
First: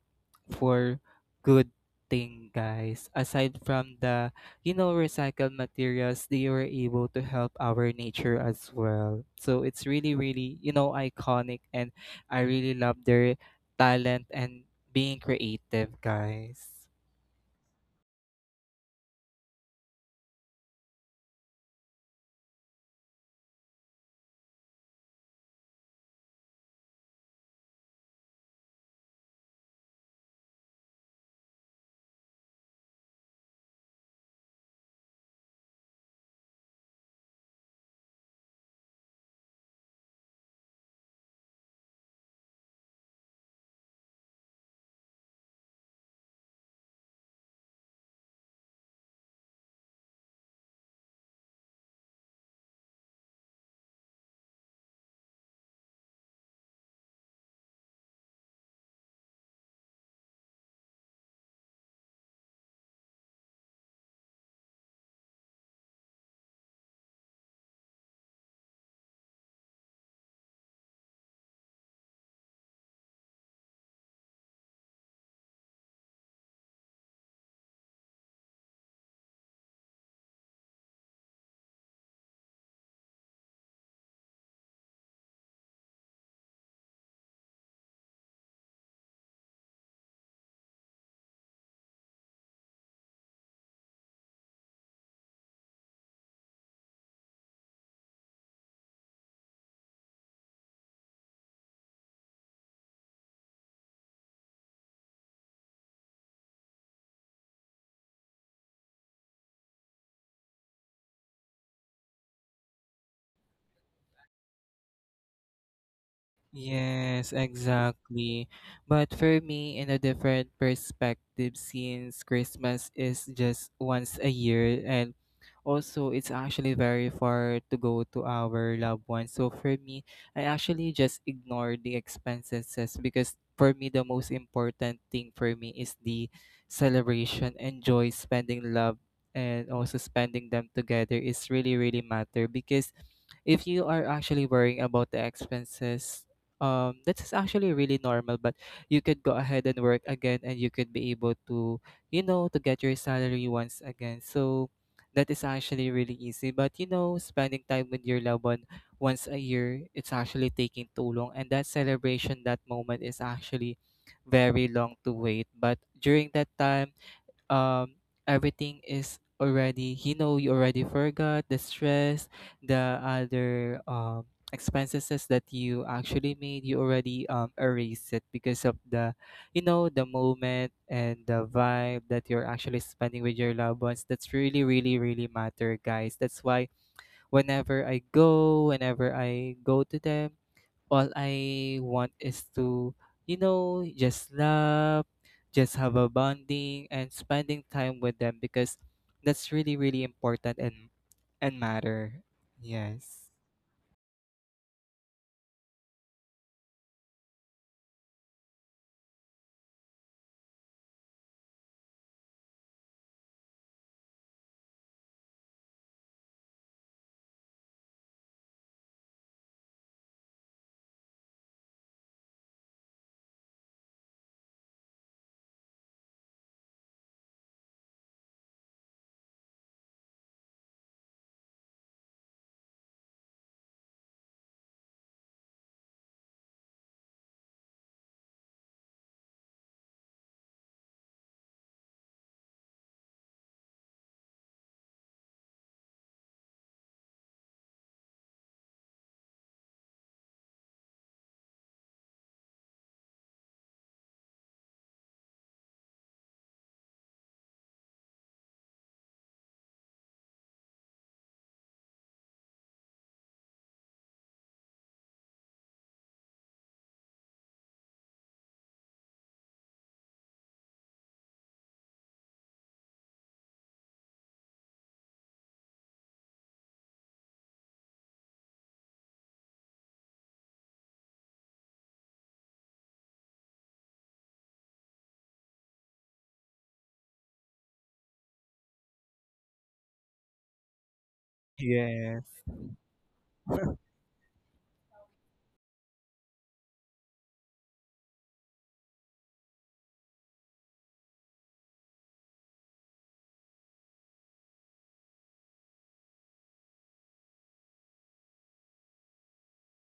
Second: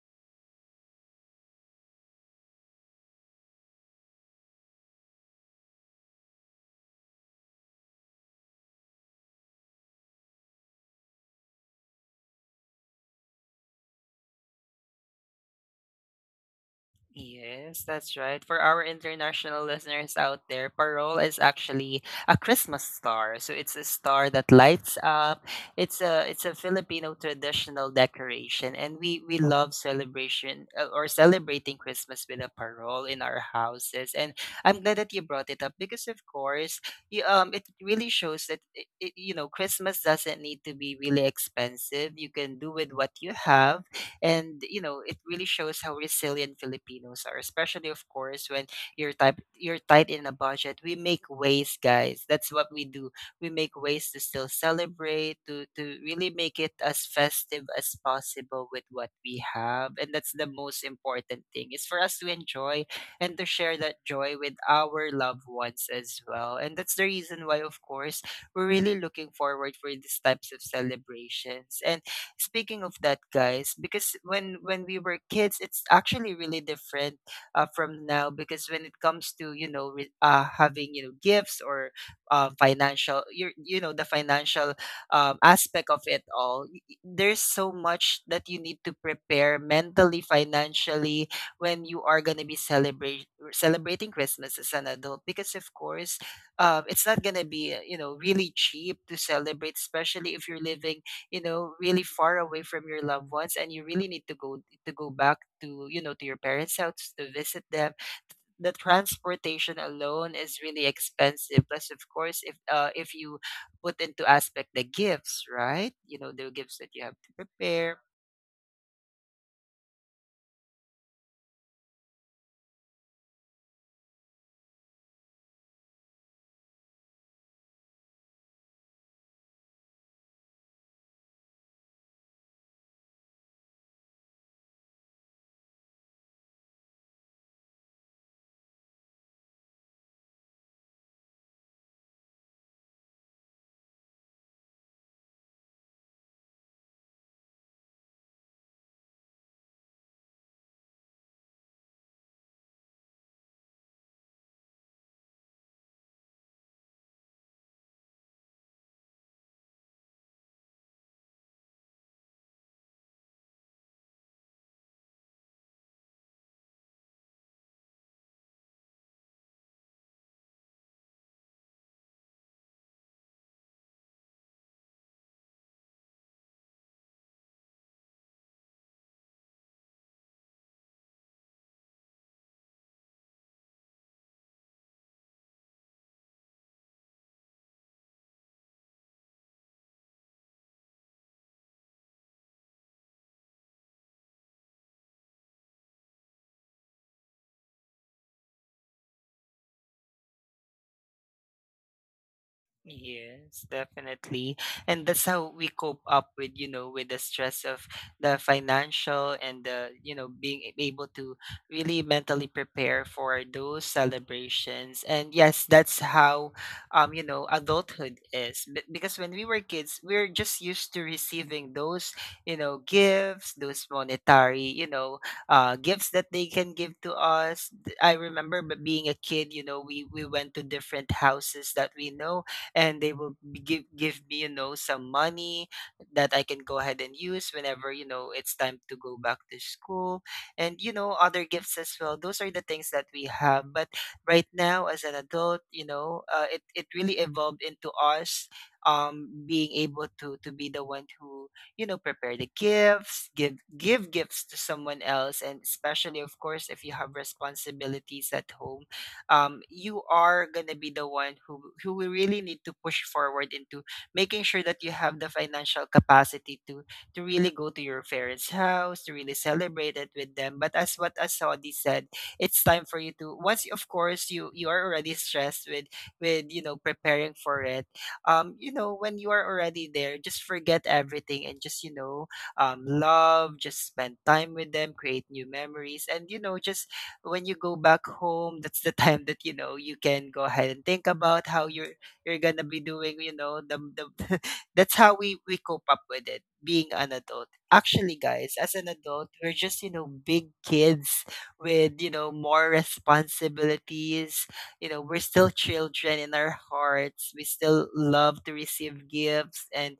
B: for good thing, guys. Aside from the, recycled materials, they were able to help our nature as well, so it's really really, iconic. And I really love their talent and being creative, guys.
A: Yes, that's right. For our international listeners out there, Parole is actually a Christmas star. So it's a star that lights up. It's a Filipino traditional decoration, and we love celebration or celebrating Christmas with a parole in our houses. And I'm glad that you brought it up because, of course, you, it really shows that you know, Christmas doesn't need to be really expensive. You can do with what you have. And you know it really shows how resilient Filipinos are, especially of course when you're tight in a budget. We make ways, guys, that's what we do. We make ways to still celebrate, to really make it as festive as possible with what we have. And that's the most important thing, is for us to enjoy and to share that joy with our loved ones as well. And that's the reason why, of course, we're really looking forward for these types of celebrations. And speaking of that, guys, because when we were kids, it's actually really different from now. Because when it comes to you know having you know gifts or financial, you know the financial aspect of it all, there's so much that you need to prepare mentally, financially when you are gonna be celebrate celebrating Christmas as an adult. Because of course, it's not gonna be you know really cheap to celebrate, especially if you're living you know really far away from your loved ones, and you really need to go back to you know to your parents house to visit them. The transportation alone is really expensive, plus of course if you put into aspect the gifts, right, you know the gifts that you have to
B: Yes,
A: prepare.
B: exactly. But for me, in a different perspective, since Christmas is just once a year, and also it's actually very far to go to our loved ones. So for me, I actually just ignore the expenses, because for me, the most important thing for me is the celebration, enjoy spending love, and also spending them together is really, really matter. Because if you are actually worrying about the expenses, that's actually really normal, but you could go ahead and work again and you could be able to, to get your salary once again. So that is actually really easy. But you know spending time with your loved one once a year, it's actually taking too long, and that celebration, that moment is actually very long to wait. But during that time um everything is already, you already forgot the stress, the other expenses that you actually made, you already erase it because of the, the moment and the vibe that you're actually spending with your loved ones. That's really really really matter, guys. That's why whenever I go to them, all I want is to, you know, just laugh, just have a bonding and spending time with them, because that's really, really important and matter. Yes.
A: Yes, definitely. And that's how we cope up with, you know, with the stress of the financial and the, you know, being able to really mentally prepare for those celebrations. And yes, that's how you know, adulthood is. Because when we were kids, we're just used to receiving those, you know, gifts, those monetary, you know, gifts that they can give to us. I remember being a kid, we went to different houses that we know, and they will give me, some money that I can go ahead and use whenever, it's time to go back to school, and you know, other gifts as well. Those are the things that we have. But right now, as an adult, it really evolved into us being able to be the one who, you know, prepare the gifts, give gifts to someone else. And especially, of course, if you have responsibilities at home, you are gonna be the one who will really need to push forward into making sure that you have the financial capacity to really go to your parents' house to really celebrate it with them. But as what Asodi said, it's time for you to, once of course you are already stressed with you know, preparing for it. You know, when you are already there, just forget everything and just, love, just spend time with them, create new memories, and, you know, just when you go back home, that's the time that, you know, you can go ahead and think about how you're
B: Yes.
A: gonna be doing. You know, the that's how we cope up with it. Being an adult, actually, guys, as an adult, we're just, you know, big kids with, you know, more responsibilities. You know, we're still children in our hearts. We still love to receive gifts. And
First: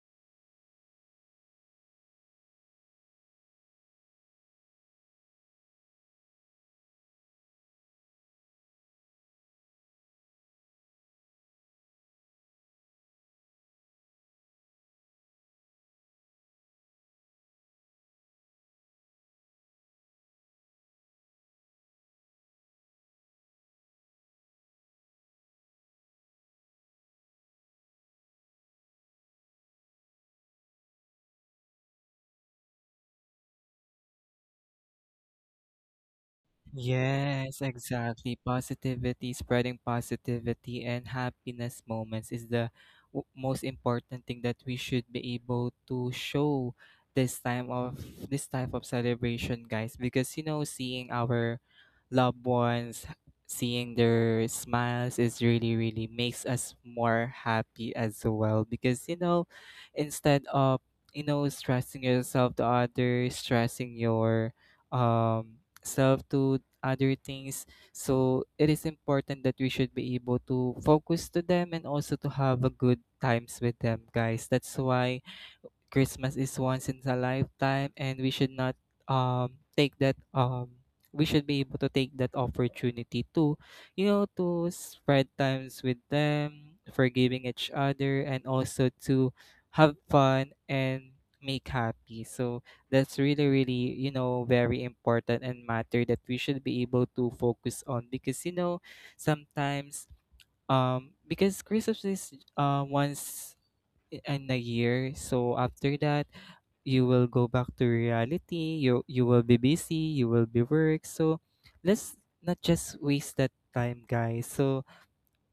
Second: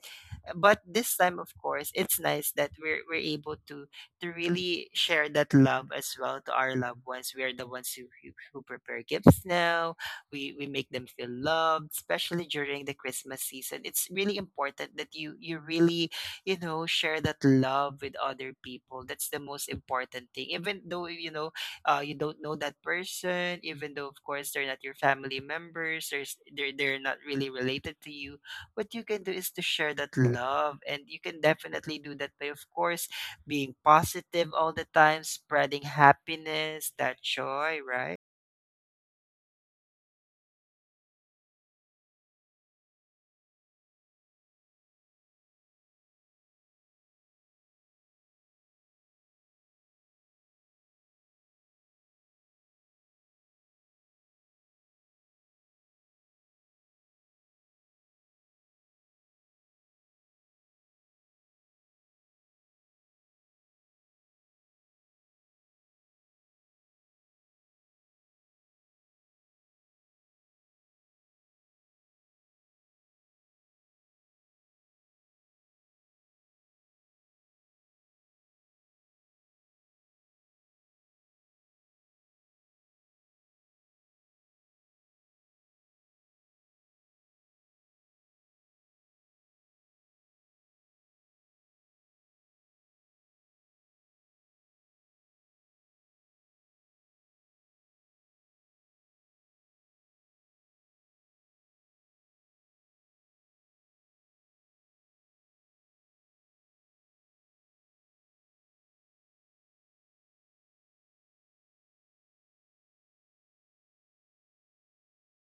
A: but this time, of course, it's nice that we're able to really share that love as well to our loved ones. We are the ones who prepare gifts now. We make them feel loved, especially during the Christmas season. It's really important that you really, you know, share that love with other people. That's the most important thing. Even though, you don't know that person, even though, of course, they're not your family members, they're not really related to you. What you can do is to share that love, and you can definitely do that by, of course, being positive all the time, spreading happiness, that
B: Yes,
A: joy, right?
B: exactly. Positivity, spreading positivity and happiness moments is the most important thing that we should be able to show this time of this type of celebration, guys, because, seeing our loved ones, seeing their smiles is really really makes us more happy as well. Because, instead of, stressing yourself to others, stressing your self to other things. So it is important that we should be able to focus to them and also to have a good times with them, guys. That's why Christmas is once in a lifetime, and we should not take that. We should be able to take that opportunity to, you know, to spread times with them, forgiving each other, and also to have fun and make happy. So that's really, really, you know, very important and matter, that we should be able to focus on. Because, sometimes because Christmas is once in a year, so after that you will go back to reality. You will be busy, you will be work. So let's not just waste that time, guys. So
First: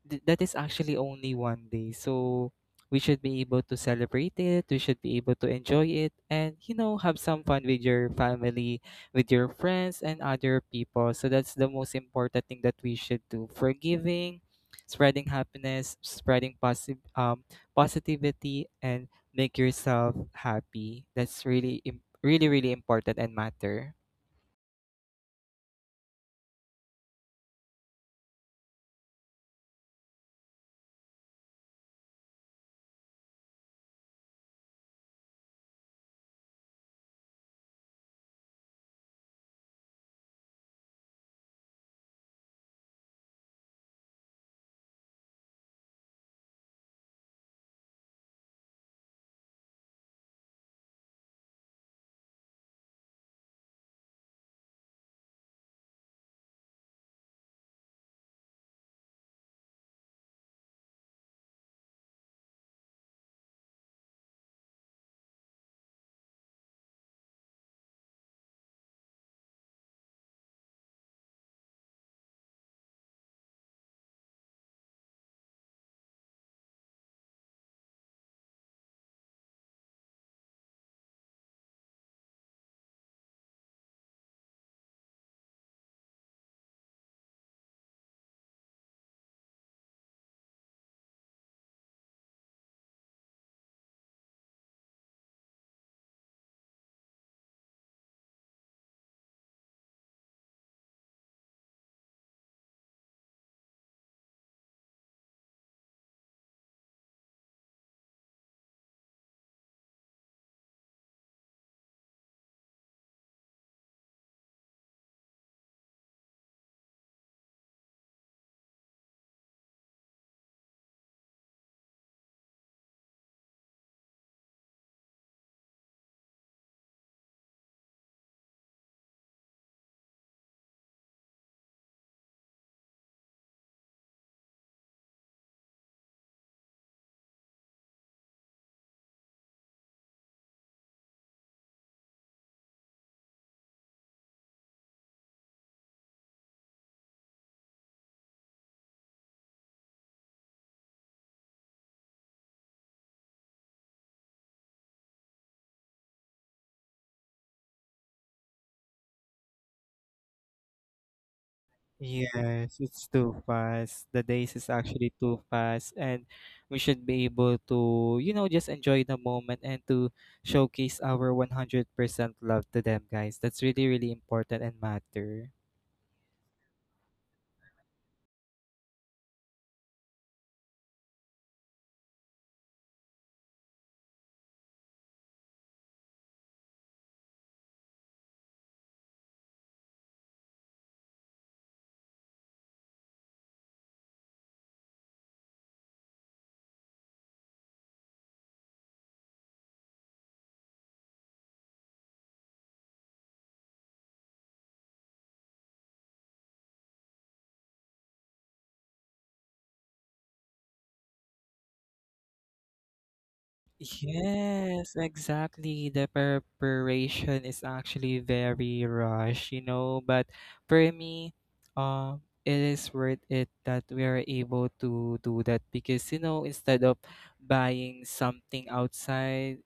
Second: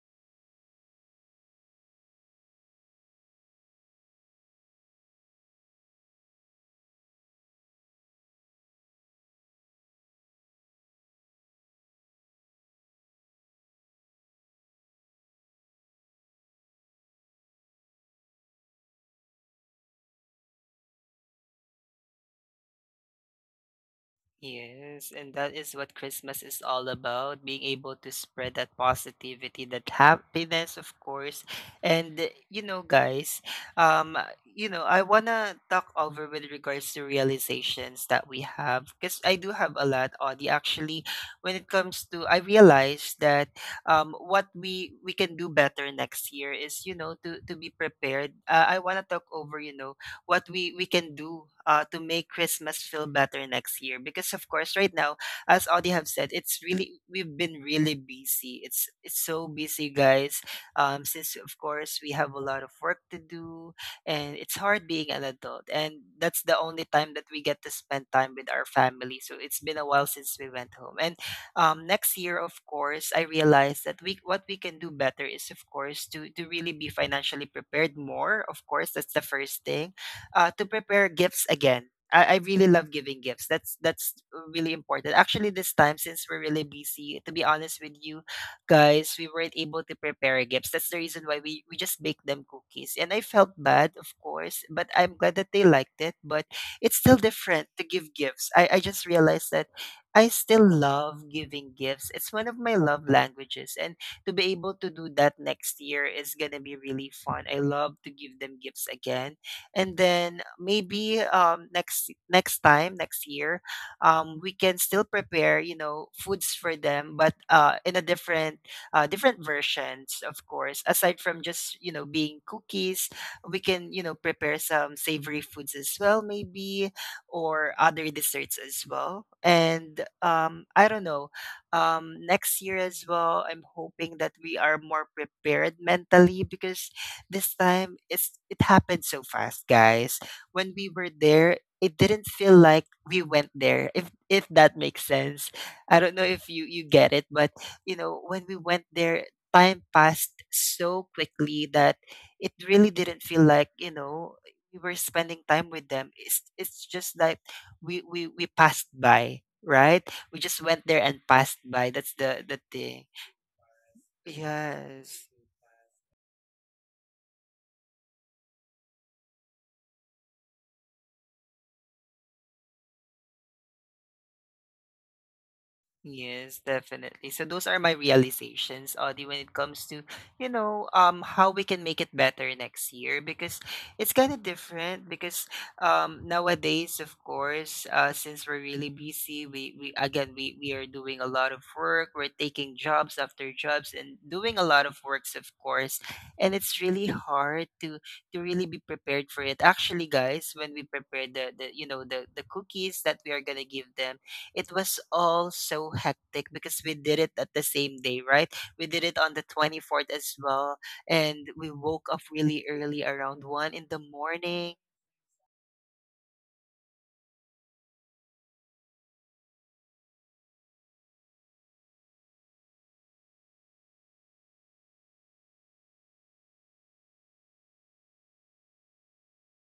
B: that is actually only one day. So we should be able to celebrate it. We should be able to enjoy it and, you know, have some fun with your family, with your friends, and other people. So that's the most important thing that we should do. Forgiving, spreading happiness, spreading positive, positivity, and make yourself happy. That's really, really, really important and matter.
A: Yes, and that is what Christmas is all about, being able to spread that positivity, that happiness, of course. And guys, you know, I wanna talk over with regards to realizations that we have, because I do have a lot, Audie. Actually, when it comes to, I realized that, what we can do better next year is, you know, to be prepared. I wanna talk over, you know, what we can do, to make Christmas feel better next year. Because of course, right now, as Audie have said, it's really we've been really busy. It's so busy, guys. Since of course we have a lot of work to do, and it's hard being an adult, and that's the only time that we get to spend time with our family. So it's been a while since we went home. And next year, of course, I realized that we, what we can do better is, of course, to really be financially prepared more. Of course, that's the first thing, to prepare gifts again. I really love giving gifts. That's really important. Actually, this time, since we're really busy, to be honest with you, guys, we weren't able to prepare gifts. That's the reason why we just baked them cookies, and I felt bad, of course, but I'm glad that they liked it. But it's still different to give gifts. I just realized that I still love giving gifts. It's one of my love languages, and to be able to do that next year is gonna be really fun. I love to give them gifts again. And then maybe, next time, next year, we can still prepare, you know, foods for them, but in a different different versions, of course, aside from just, you know, being cookies. We can, you know, prepare some savory foods as well, maybe, or other desserts as well. And I don't know, next year as well, I'm hoping that we are more prepared mentally, because this time it happened so fast, guys. When we were there, it didn't feel like we went there. If that makes sense. I don't know if you get it, but you know, when we went there, time passed so quickly that it really didn't feel like, you know, we were spending time with them. It's just like we passed by, right? We just went there and passed by. That's the
B: Yes,
A: thing.
B: it's too fast. The days is actually
A: Yes.
B: too fast, and we should be able to, you know, just enjoy the moment and to showcase our 100% love to them, guys. That's really, really important and matter.
A: Yes, definitely. So those are my realizations, Audie, when it comes to, you know, how we can make it better next year, because it's kind of different because, nowadays, of course, since we're really busy, we again we are doing a lot of work, we're taking jobs after jobs and doing a lot of works, of course, and it's really hard to really be prepared for it. Actually, guys, when we prepare the you know, the cookies that we are going to give them, it was all so hectic because we did it at the same day, right? We did it on the 24th as well. And we woke up really early, around 1 in the morning.
B: Yes, exactly. The preparation is actually very rush, you know, but for me, it is worth it that we are able to do that. Because, you know, instead of buying something outside,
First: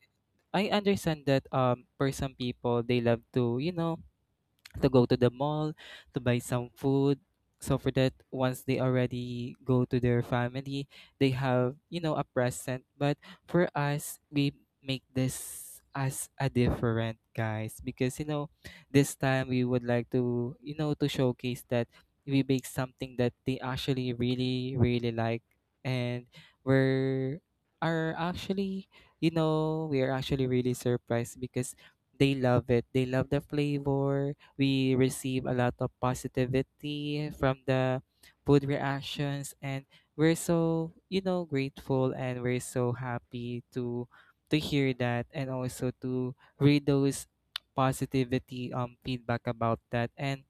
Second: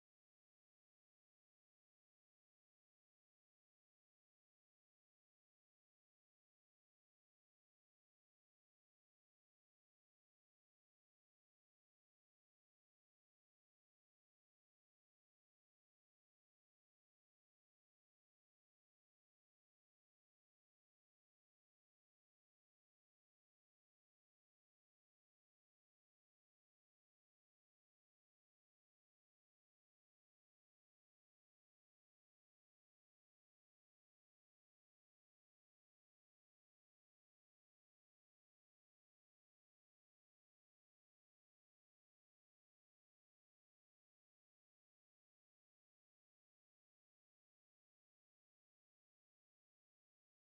B: I understand that for some people they love to, you know, to go to the mall to buy some food, so for that once they already go to their family they have, you know, a present. But for us we make this as a different, guys, because, this time we would like to, you know, to showcase that we make something that they actually really really like. And we're are actually we are actually really surprised, because they love it, they love the flavor. We receive a lot of positivity from the food reactions, and we're so, grateful, and we're so happy to hear that, and also to read those positivity, feedback about that. And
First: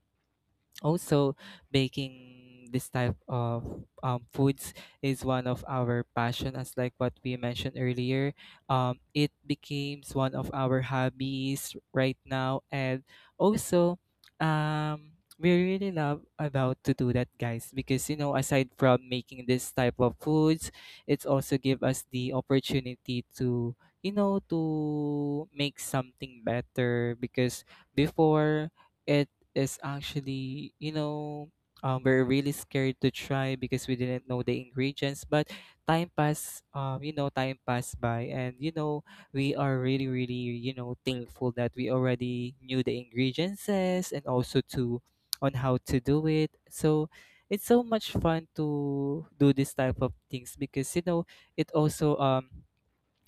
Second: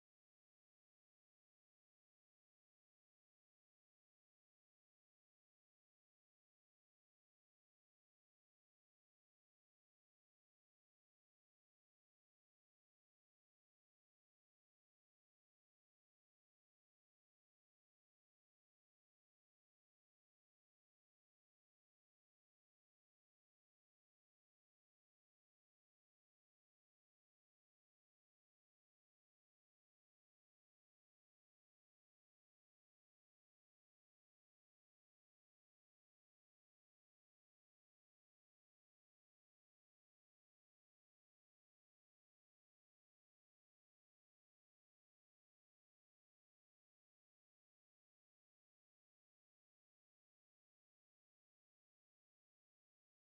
B: also, baking this type of foods is one of our passion, as like what we mentioned earlier. It becomes one of our hobbies right now, and also, um, we really love about to do that, guys. Because, you know, aside from making this type of foods, it's also give us the opportunity to, to make something better. Because before, it is actually, you know, we're really scared to try, because we didn't know the ingredients. But time passed, time passed by, and, you know, we are really, really, you know, thankful that we already knew the ingredients, and also to on how to do it. So it's so much fun to do this type of things, because, it also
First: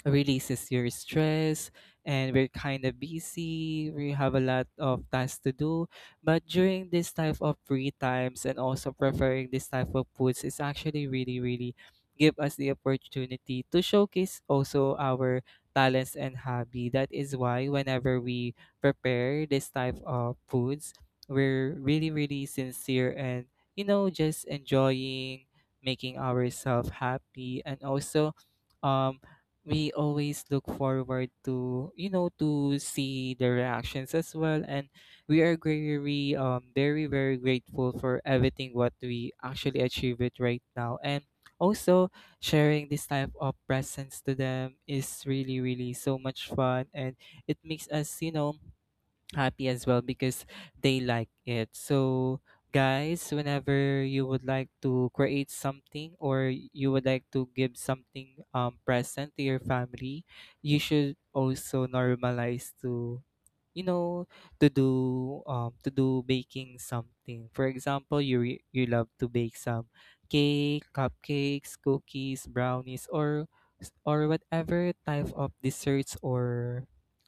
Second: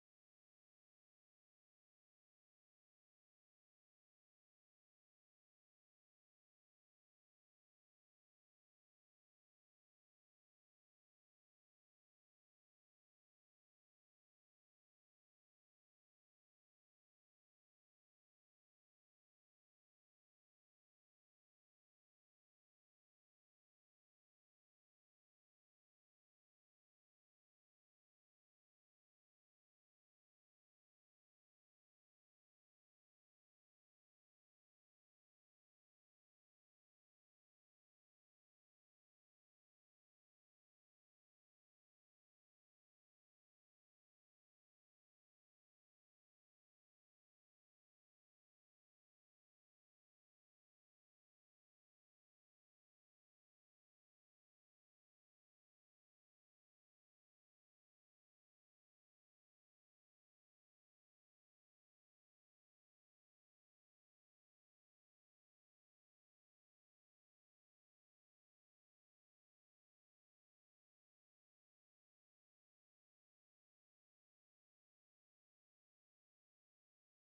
B: releases your stress. And we're kind of busy, we have a lot of tasks to do, but during this type of free times and also preferring this type of foods is actually really really give us the opportunity to showcase also our talents and hobby. That is why whenever we prepare this type of foods we're really really sincere, and, just enjoying, making ourselves happy. And also, um we always look forward to, to see the reactions as well. And we are very, very very grateful for everything what we actually achieve it right now. And also, sharing this type of presence to them is really really so much fun, and it makes us, happy as well, because they like it. So, guys, whenever you would like to create something, or you would like to give something present to your family, you should also normalize to, you know, to do, baking something. For example, you love to bake some cake, cupcakes, cookies, brownies, or whatever type of desserts, or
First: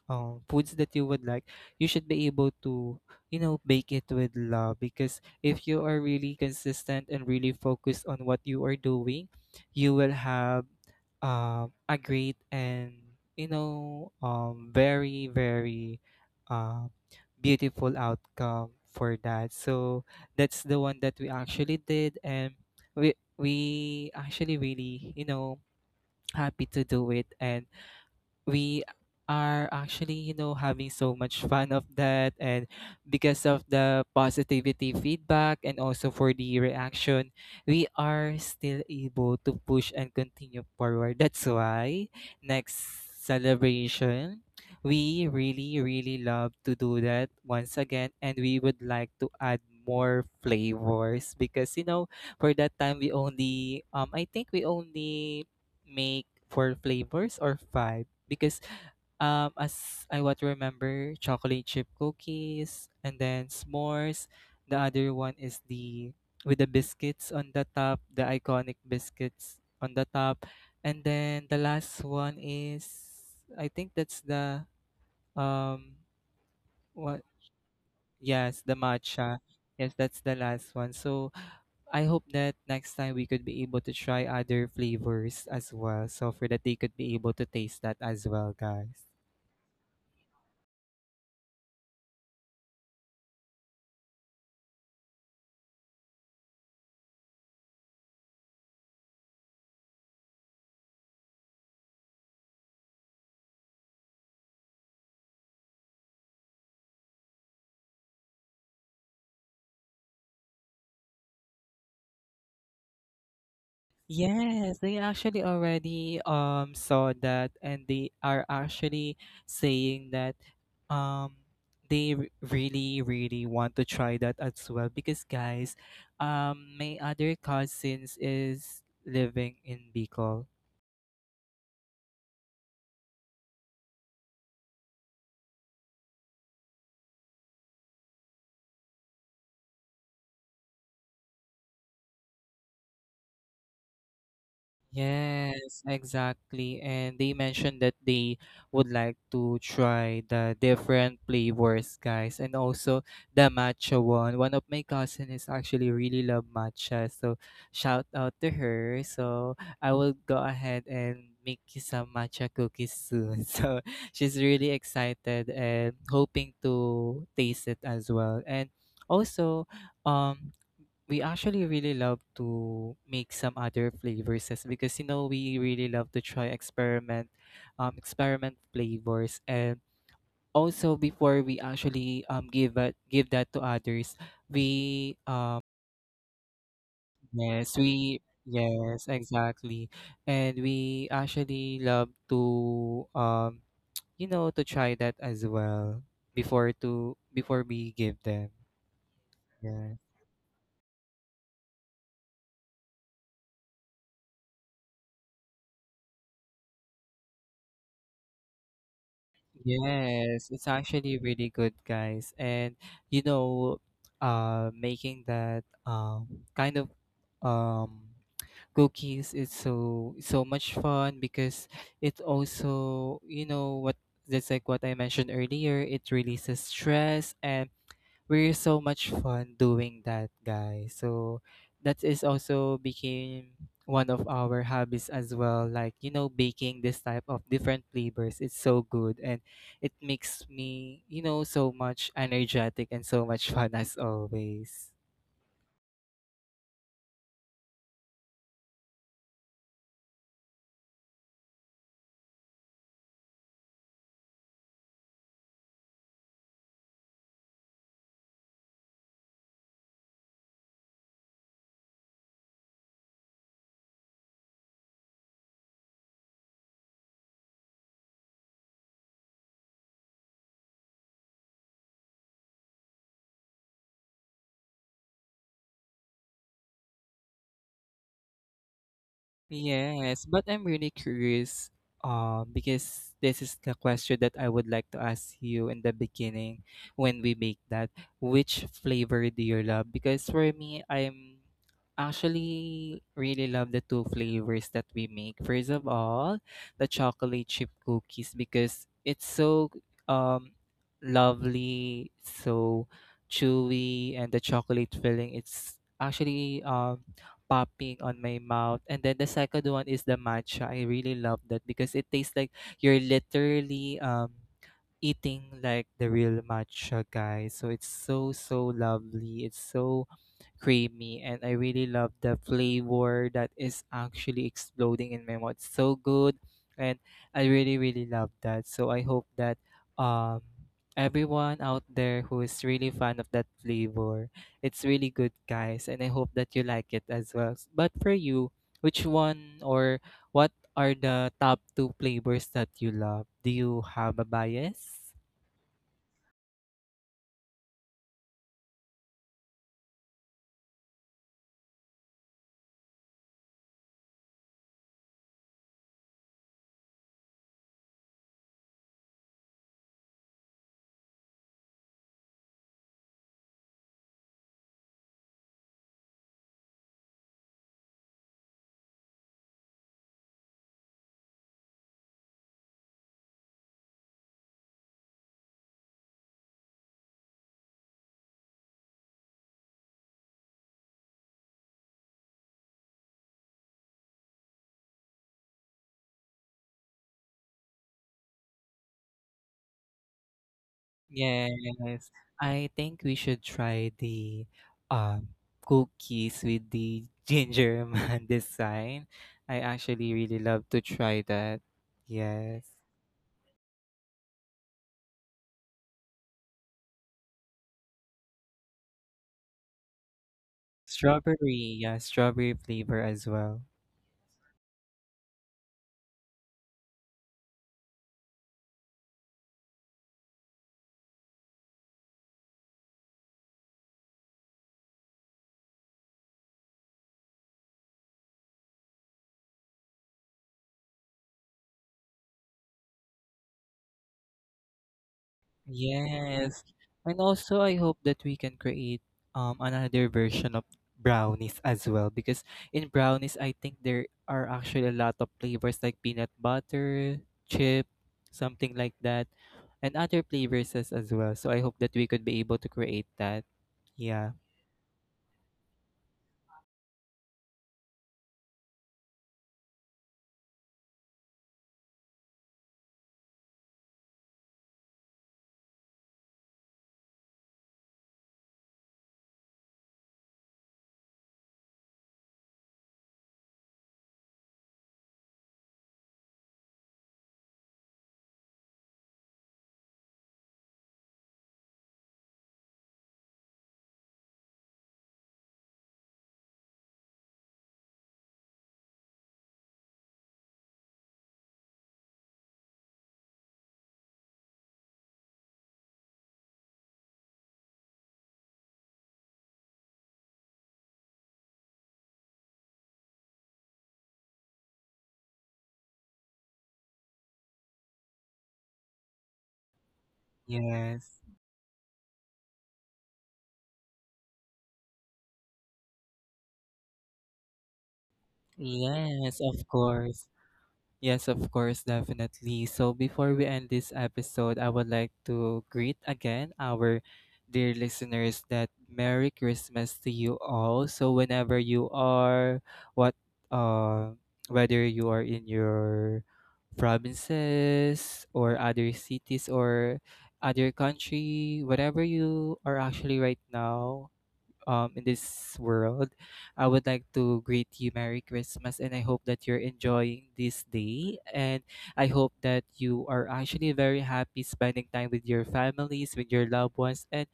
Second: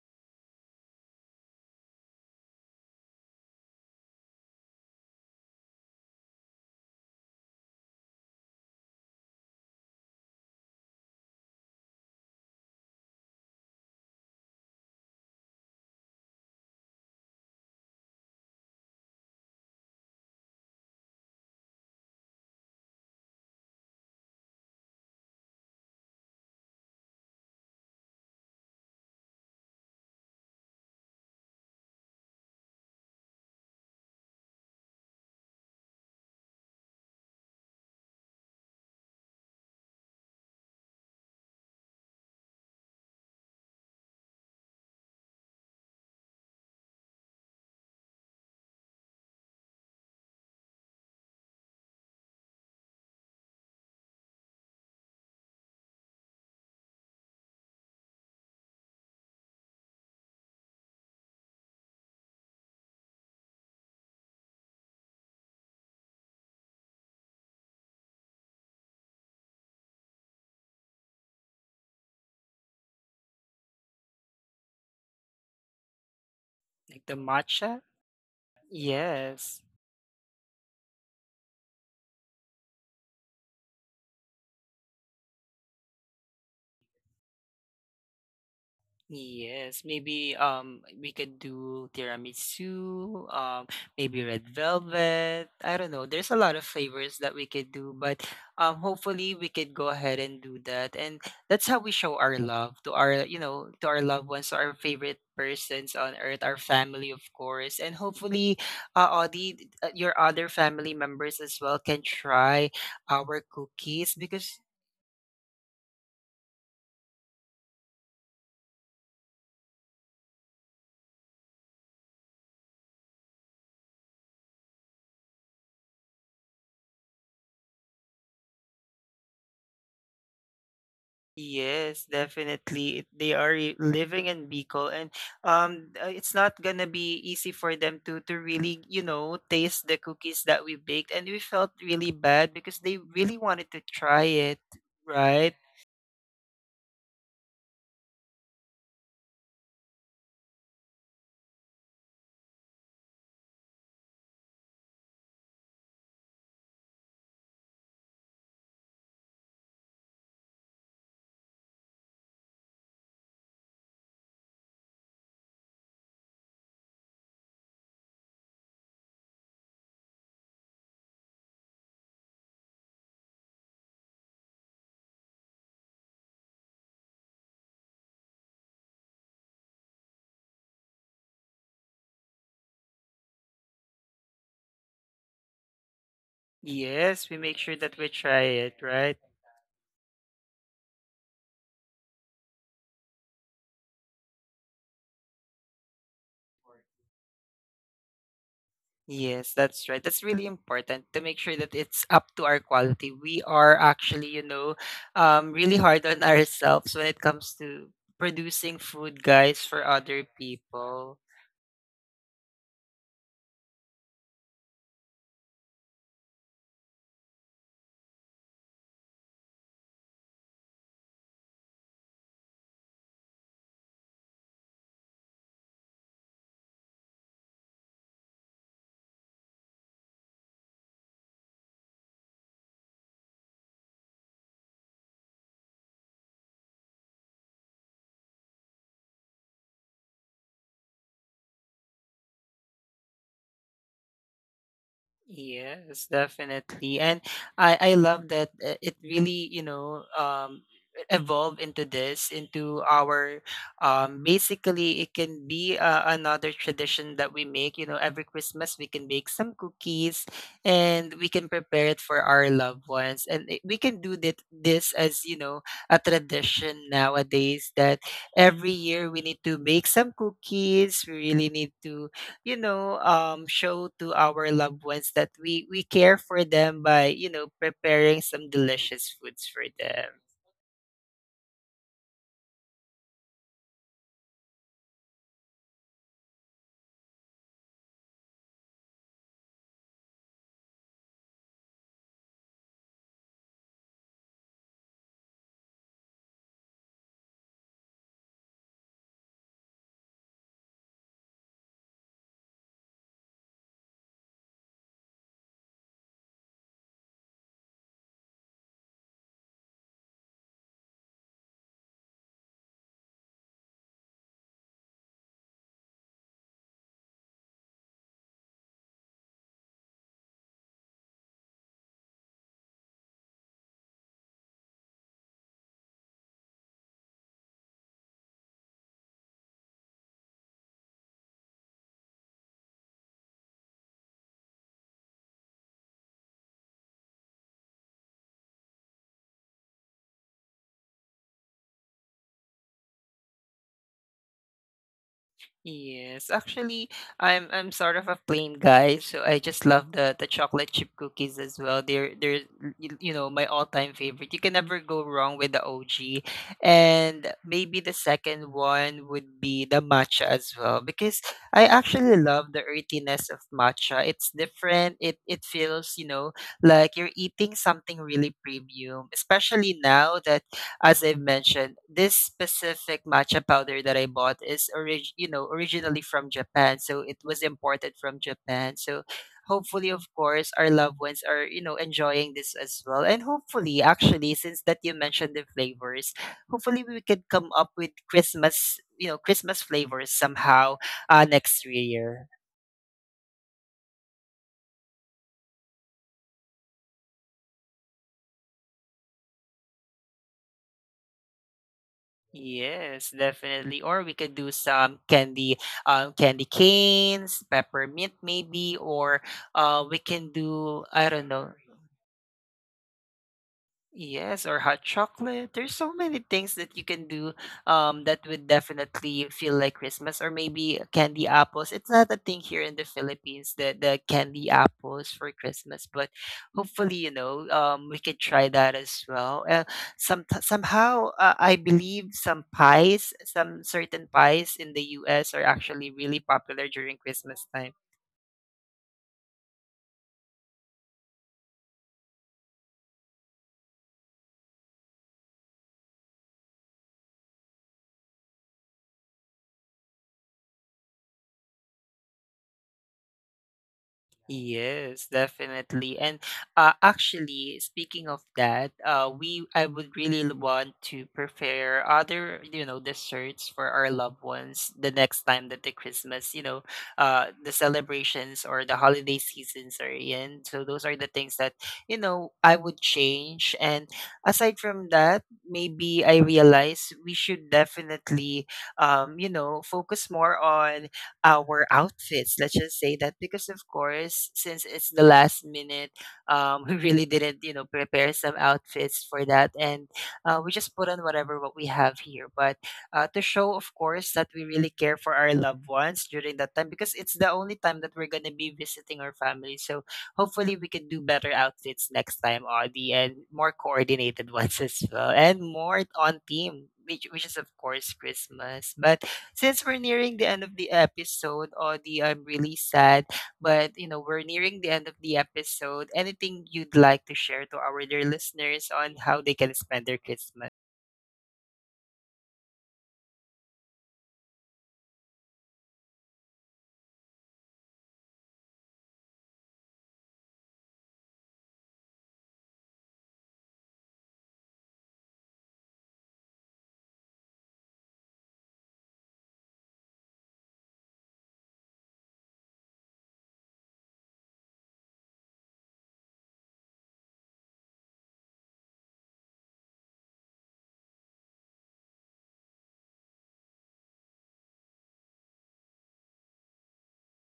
B: foods that you would like. You should be able to, you know, bake it with love, because if you are really consistent and really focused on what you are doing, you will have, a great, and, you know, very very, uh, beautiful outcome for that. So that's the one that we actually did, and we we actually really, you know, happy to do it. And we are actually, you know, having so much fun of that. And because of the positivity feedback and also for the reaction, we are still able to push and continue forward. That's why next celebration, we really really love to do that once again, and we would like to add more flavors. Because, you know, for that time we only, I think we only make four flavors or five. Because as I what remember, chocolate chip cookies, and then s'mores. The other one is the with the biscuits on the top, the iconic biscuits on the top. And then the last one is, I think that's the um
A: Like the
B: what?
A: matcha?
B: Yes, the matcha.
A: Yes.
B: Yes, that's the last one. So I hope that next time we could be able to try other flavors as well, so for that they could be able to taste that as well, guys.
A: Yes, maybe we could do tiramisu, maybe red velvet. I don't know. There's a lot of flavors that we could do, but hopefully we could go ahead and do that. And that's how we show our love to our, you know, to our loved ones, to our favorite persons on earth, our family, of course. And hopefully, Audie, your other family members as well can try our cookies, because
B: Yes, they actually already saw that, and they are actually saying that um they, really really want to try that as well. Because, guys, my other cousins is living in Bicol.
A: yes, definitely. They are living in Bicol. And it's not gonna be easy for them to really, you know, taste the cookies that we baked, and we felt really bad because they really wanted to try it, right?
B: Yes, exactly. And they mentioned that they would like to try the different flavors, guys, and also the matcha one. One of my cousin is actually really love matcha, so shout out to her. So I will go ahead and make you some matcha cookies soon. So she's really excited and hoping to taste it as well. And also, um we actually really love to make some other flavors because, you know, we really love to try experiment, experiment flavors. And also, before we actually give that to others, we
A: Yes, we make sure
B: yes,
A: that we
B: we
A: try it,
B: yes,
A: right?
B: exactly, and we actually love to, you know, to try that as well before we give them.
A: Yes, that's
B: Yeah.
A: right. That's really important to make sure that it's up to our quality. We are actually, you know, really hard on ourselves when it comes to producing food, guys, for other
B: Yes, it's
A: people.
B: actually really good, guys. And, you know, making that kind of um cookies is so so much fun, because it also, you know what, that's like what I mentioned earlier. It releases stress, and we're so much fun doing that, guys. So that is also became one of our hobbies as well. Like, you know, baking this type of different flavors. It's so good, and it makes me, you know, so much energetic and so much fun as always.
A: Yes, definitely. And I love that, it really, you know, evolve into this, into our basically, it can be, another tradition that we make, you know, every Christmas we can bake some cookies, and we can prepare it for our loved ones. And we can do that this, as you know, a tradition nowadays, that every year we need to bake some cookies. We really need to, you know, show to our loved ones that we care for them by, you know, preparing some delicious foods for them.
B: Yes, but I'm really curious, because this is the question that I would like to ask you in the beginning when we make that. Which flavor do you love? Because for me, I'm actually really love the two flavors that we make. First of all, the chocolate chip cookies because it's so um lovely, so chewy, and the chocolate filling, it's actually popping on my mouth. And then the second one is the matcha. I really love that because it tastes like you're literally eating like the real matcha, guys. So it's so so lovely. It's so creamy, and I really love the flavor that is actually exploding in my mouth. It's so good, and I really really love that. So I hope that um everyone out there who is really fan of that flavor, it's really good, guys, and I hope that you like it as well. But for you, which one or what are the top two flavors that you love? Do you have a bias?
A: Yes, actually, I'm sort of a plain guy, so I just love the chocolate chip cookies as well. They're you, you know, my all time favorite. You can never go wrong with the OG. And maybe the second one would be the matcha as well, because I actually love the earthiness of matcha. It's different. It feels, you know, like you're eating something really premium, especially now that, as I've mentioned, this specific matcha powder that I bought is you know, originally from Japan, so it was imported from Japan. So hopefully, of course, our loved ones are, you know, enjoying this as well. And hopefully, actually, since that you mentioned the flavors, hopefully we could come up with Christmas, you know, Christmas flavors somehow, next
B: Yes,
A: year.
B: I think we should try the um cookies with the ginger man design. I actually really love to try that. Yes.
A: Yes, definitely. Or we could do some candy, candy canes, peppermint, maybe, or, we can do, I don't know.
B: Strawberry, yeah, strawberry flavor as well.
A: Yes, or hot chocolate. There's so many things that you can do that would definitely feel like Christmas. Or maybe candy apples. It's not a thing here in the Philippines, the candy apples for Christmas. But hopefully, you know, we could try that as well. Somehow, I believe some pies, some certain pies in the US, are actually really
B: Yes.
A: popular during
B: And
A: Christmas
B: also
A: time.
B: I hope that we can create another version of brownies as well because in brownies I think there are actually a lot of flavors like peanut butter, chip, something like that, and other flavors as well. So I hope that we could be able to create that. Yeah.
A: Yes, definitely. And actually, speaking of that, we, I would really want to prepare other, you know, desserts for our loved ones the next time that the Christmas, you know, the celebrations or the holiday seasons are in. So those are the things that, you know, I would change. And aside from that, maybe I realize we should definitely, you know, focus more on our outfits. Let's just say that because, of course, since it's the last minute, we really didn't, you know, prepare some outfits for that. And we just put on whatever what we have here. But to show, of course, that we really care for our loved ones during that time, because it's the only time that we're gonna be visiting our family. So hopefully, we can do better outfits next time, Audie, and more coordinated ones as well, and more on theme. Which is, of course, Christmas. But since we're nearing the end of the
B: Yes.
A: episode, Audie, I'm really sad, but you know, we're nearing the end of the episode. Anything you'd like to share to our dear listeners on how they
B: Yes,
A: can
B: of
A: spend their
B: course.
A: Christmas?
B: Yes, of course, definitely. So before we end this episode, I would like to greet again our dear listeners that Merry Christmas to you all. So whenever you are what uh whether you are in your provinces or other cities or other country, whatever you are actually right now, in this world. I would like to greet you Merry Christmas and I hope that you're enjoying this day. And I hope that you are actually very happy spending time with your families, with your loved ones, and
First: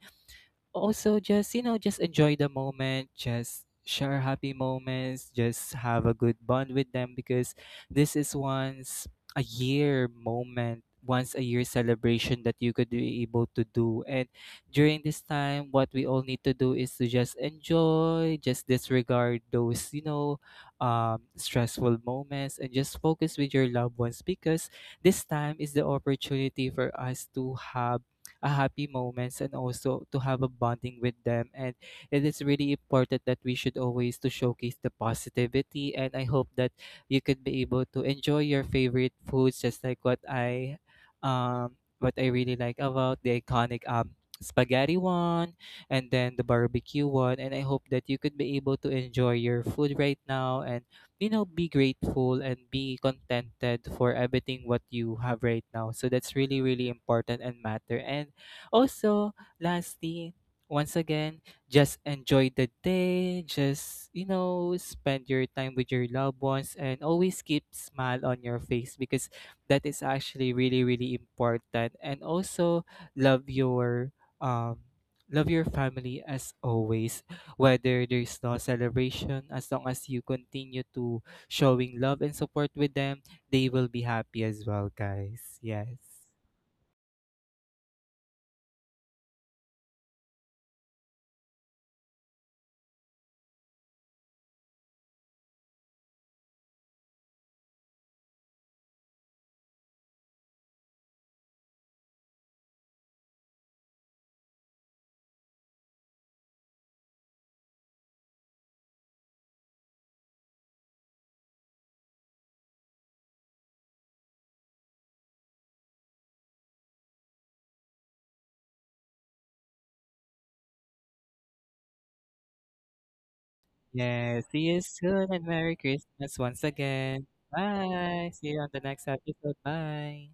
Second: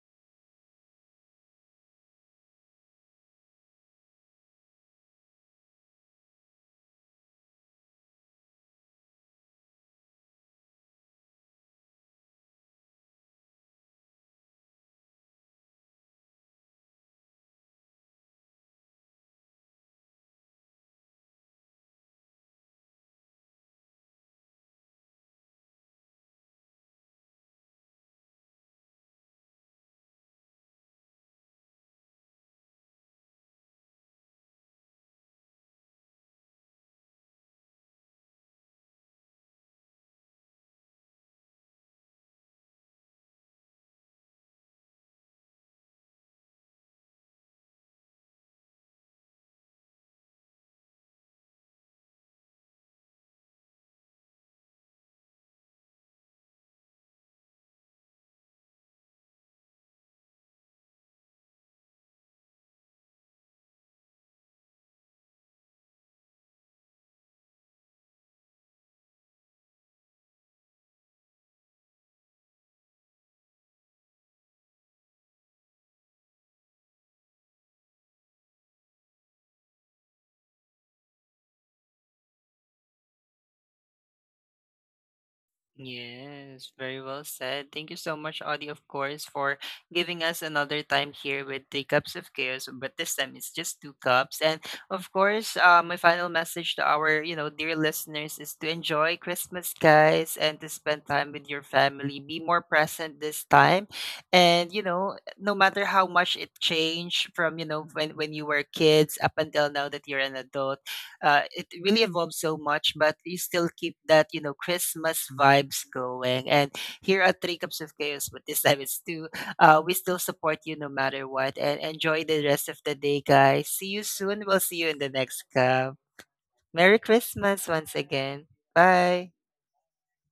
B: also just, you know, just enjoy the moment, just share happy moments, just have a good bond with them because this is once a year moment, once a year celebration that you could be able to do. And during this time what we all need to do is to just enjoy, just disregard those, you know, stressful moments and just focus with your loved ones because this time is the opportunity for us to have a happy moments and also to have a bonding with them. And it is really important that we should always to showcase the positivity, and I hope that you could be able to enjoy your favorite foods just like what I really like about the iconic spaghetti one and then the barbecue one. And I hope that you could be able to enjoy your food right now and, you know, be grateful and be contented for everything what you have right now. So that's really really important and matter. And also, lastly, once again, just enjoy the day. Just, you know, spend your time with your loved ones and always keep smile on your face because that is actually really, really important. And also love your um love your family as always. Whether there's no celebration, as long as you continue to showing love and support with them, they will be happy as well, guys. Yes.
A: Yes, very well said. Thank you so much, Audie, of course, for giving us another time here with Three Cups of Chaos. But this time it's just two cups. And of course, my final message to our, you know, dear listeners is to enjoy Christmas, guys, and to spend time with your family. Be more present this time. And, you know, no matter how much it changed from, you know, when you were kids up until now that you're an adult, it really evolved so much. But we still keep that, you know, Christmas vibes going. And here at Three Cups of Chaos, but this time it's two, we still support you no matter what. And enjoy the rest of the day, guys. See you soon.
B: Yes, see
A: We'll see
B: you
A: you in the
B: soon and
A: next
B: Merry
A: cup.
B: Christmas once
A: Merry
B: again.
A: Christmas once
B: Bye. See
A: again.
B: you on the next
A: Bye.
B: episode. Bye.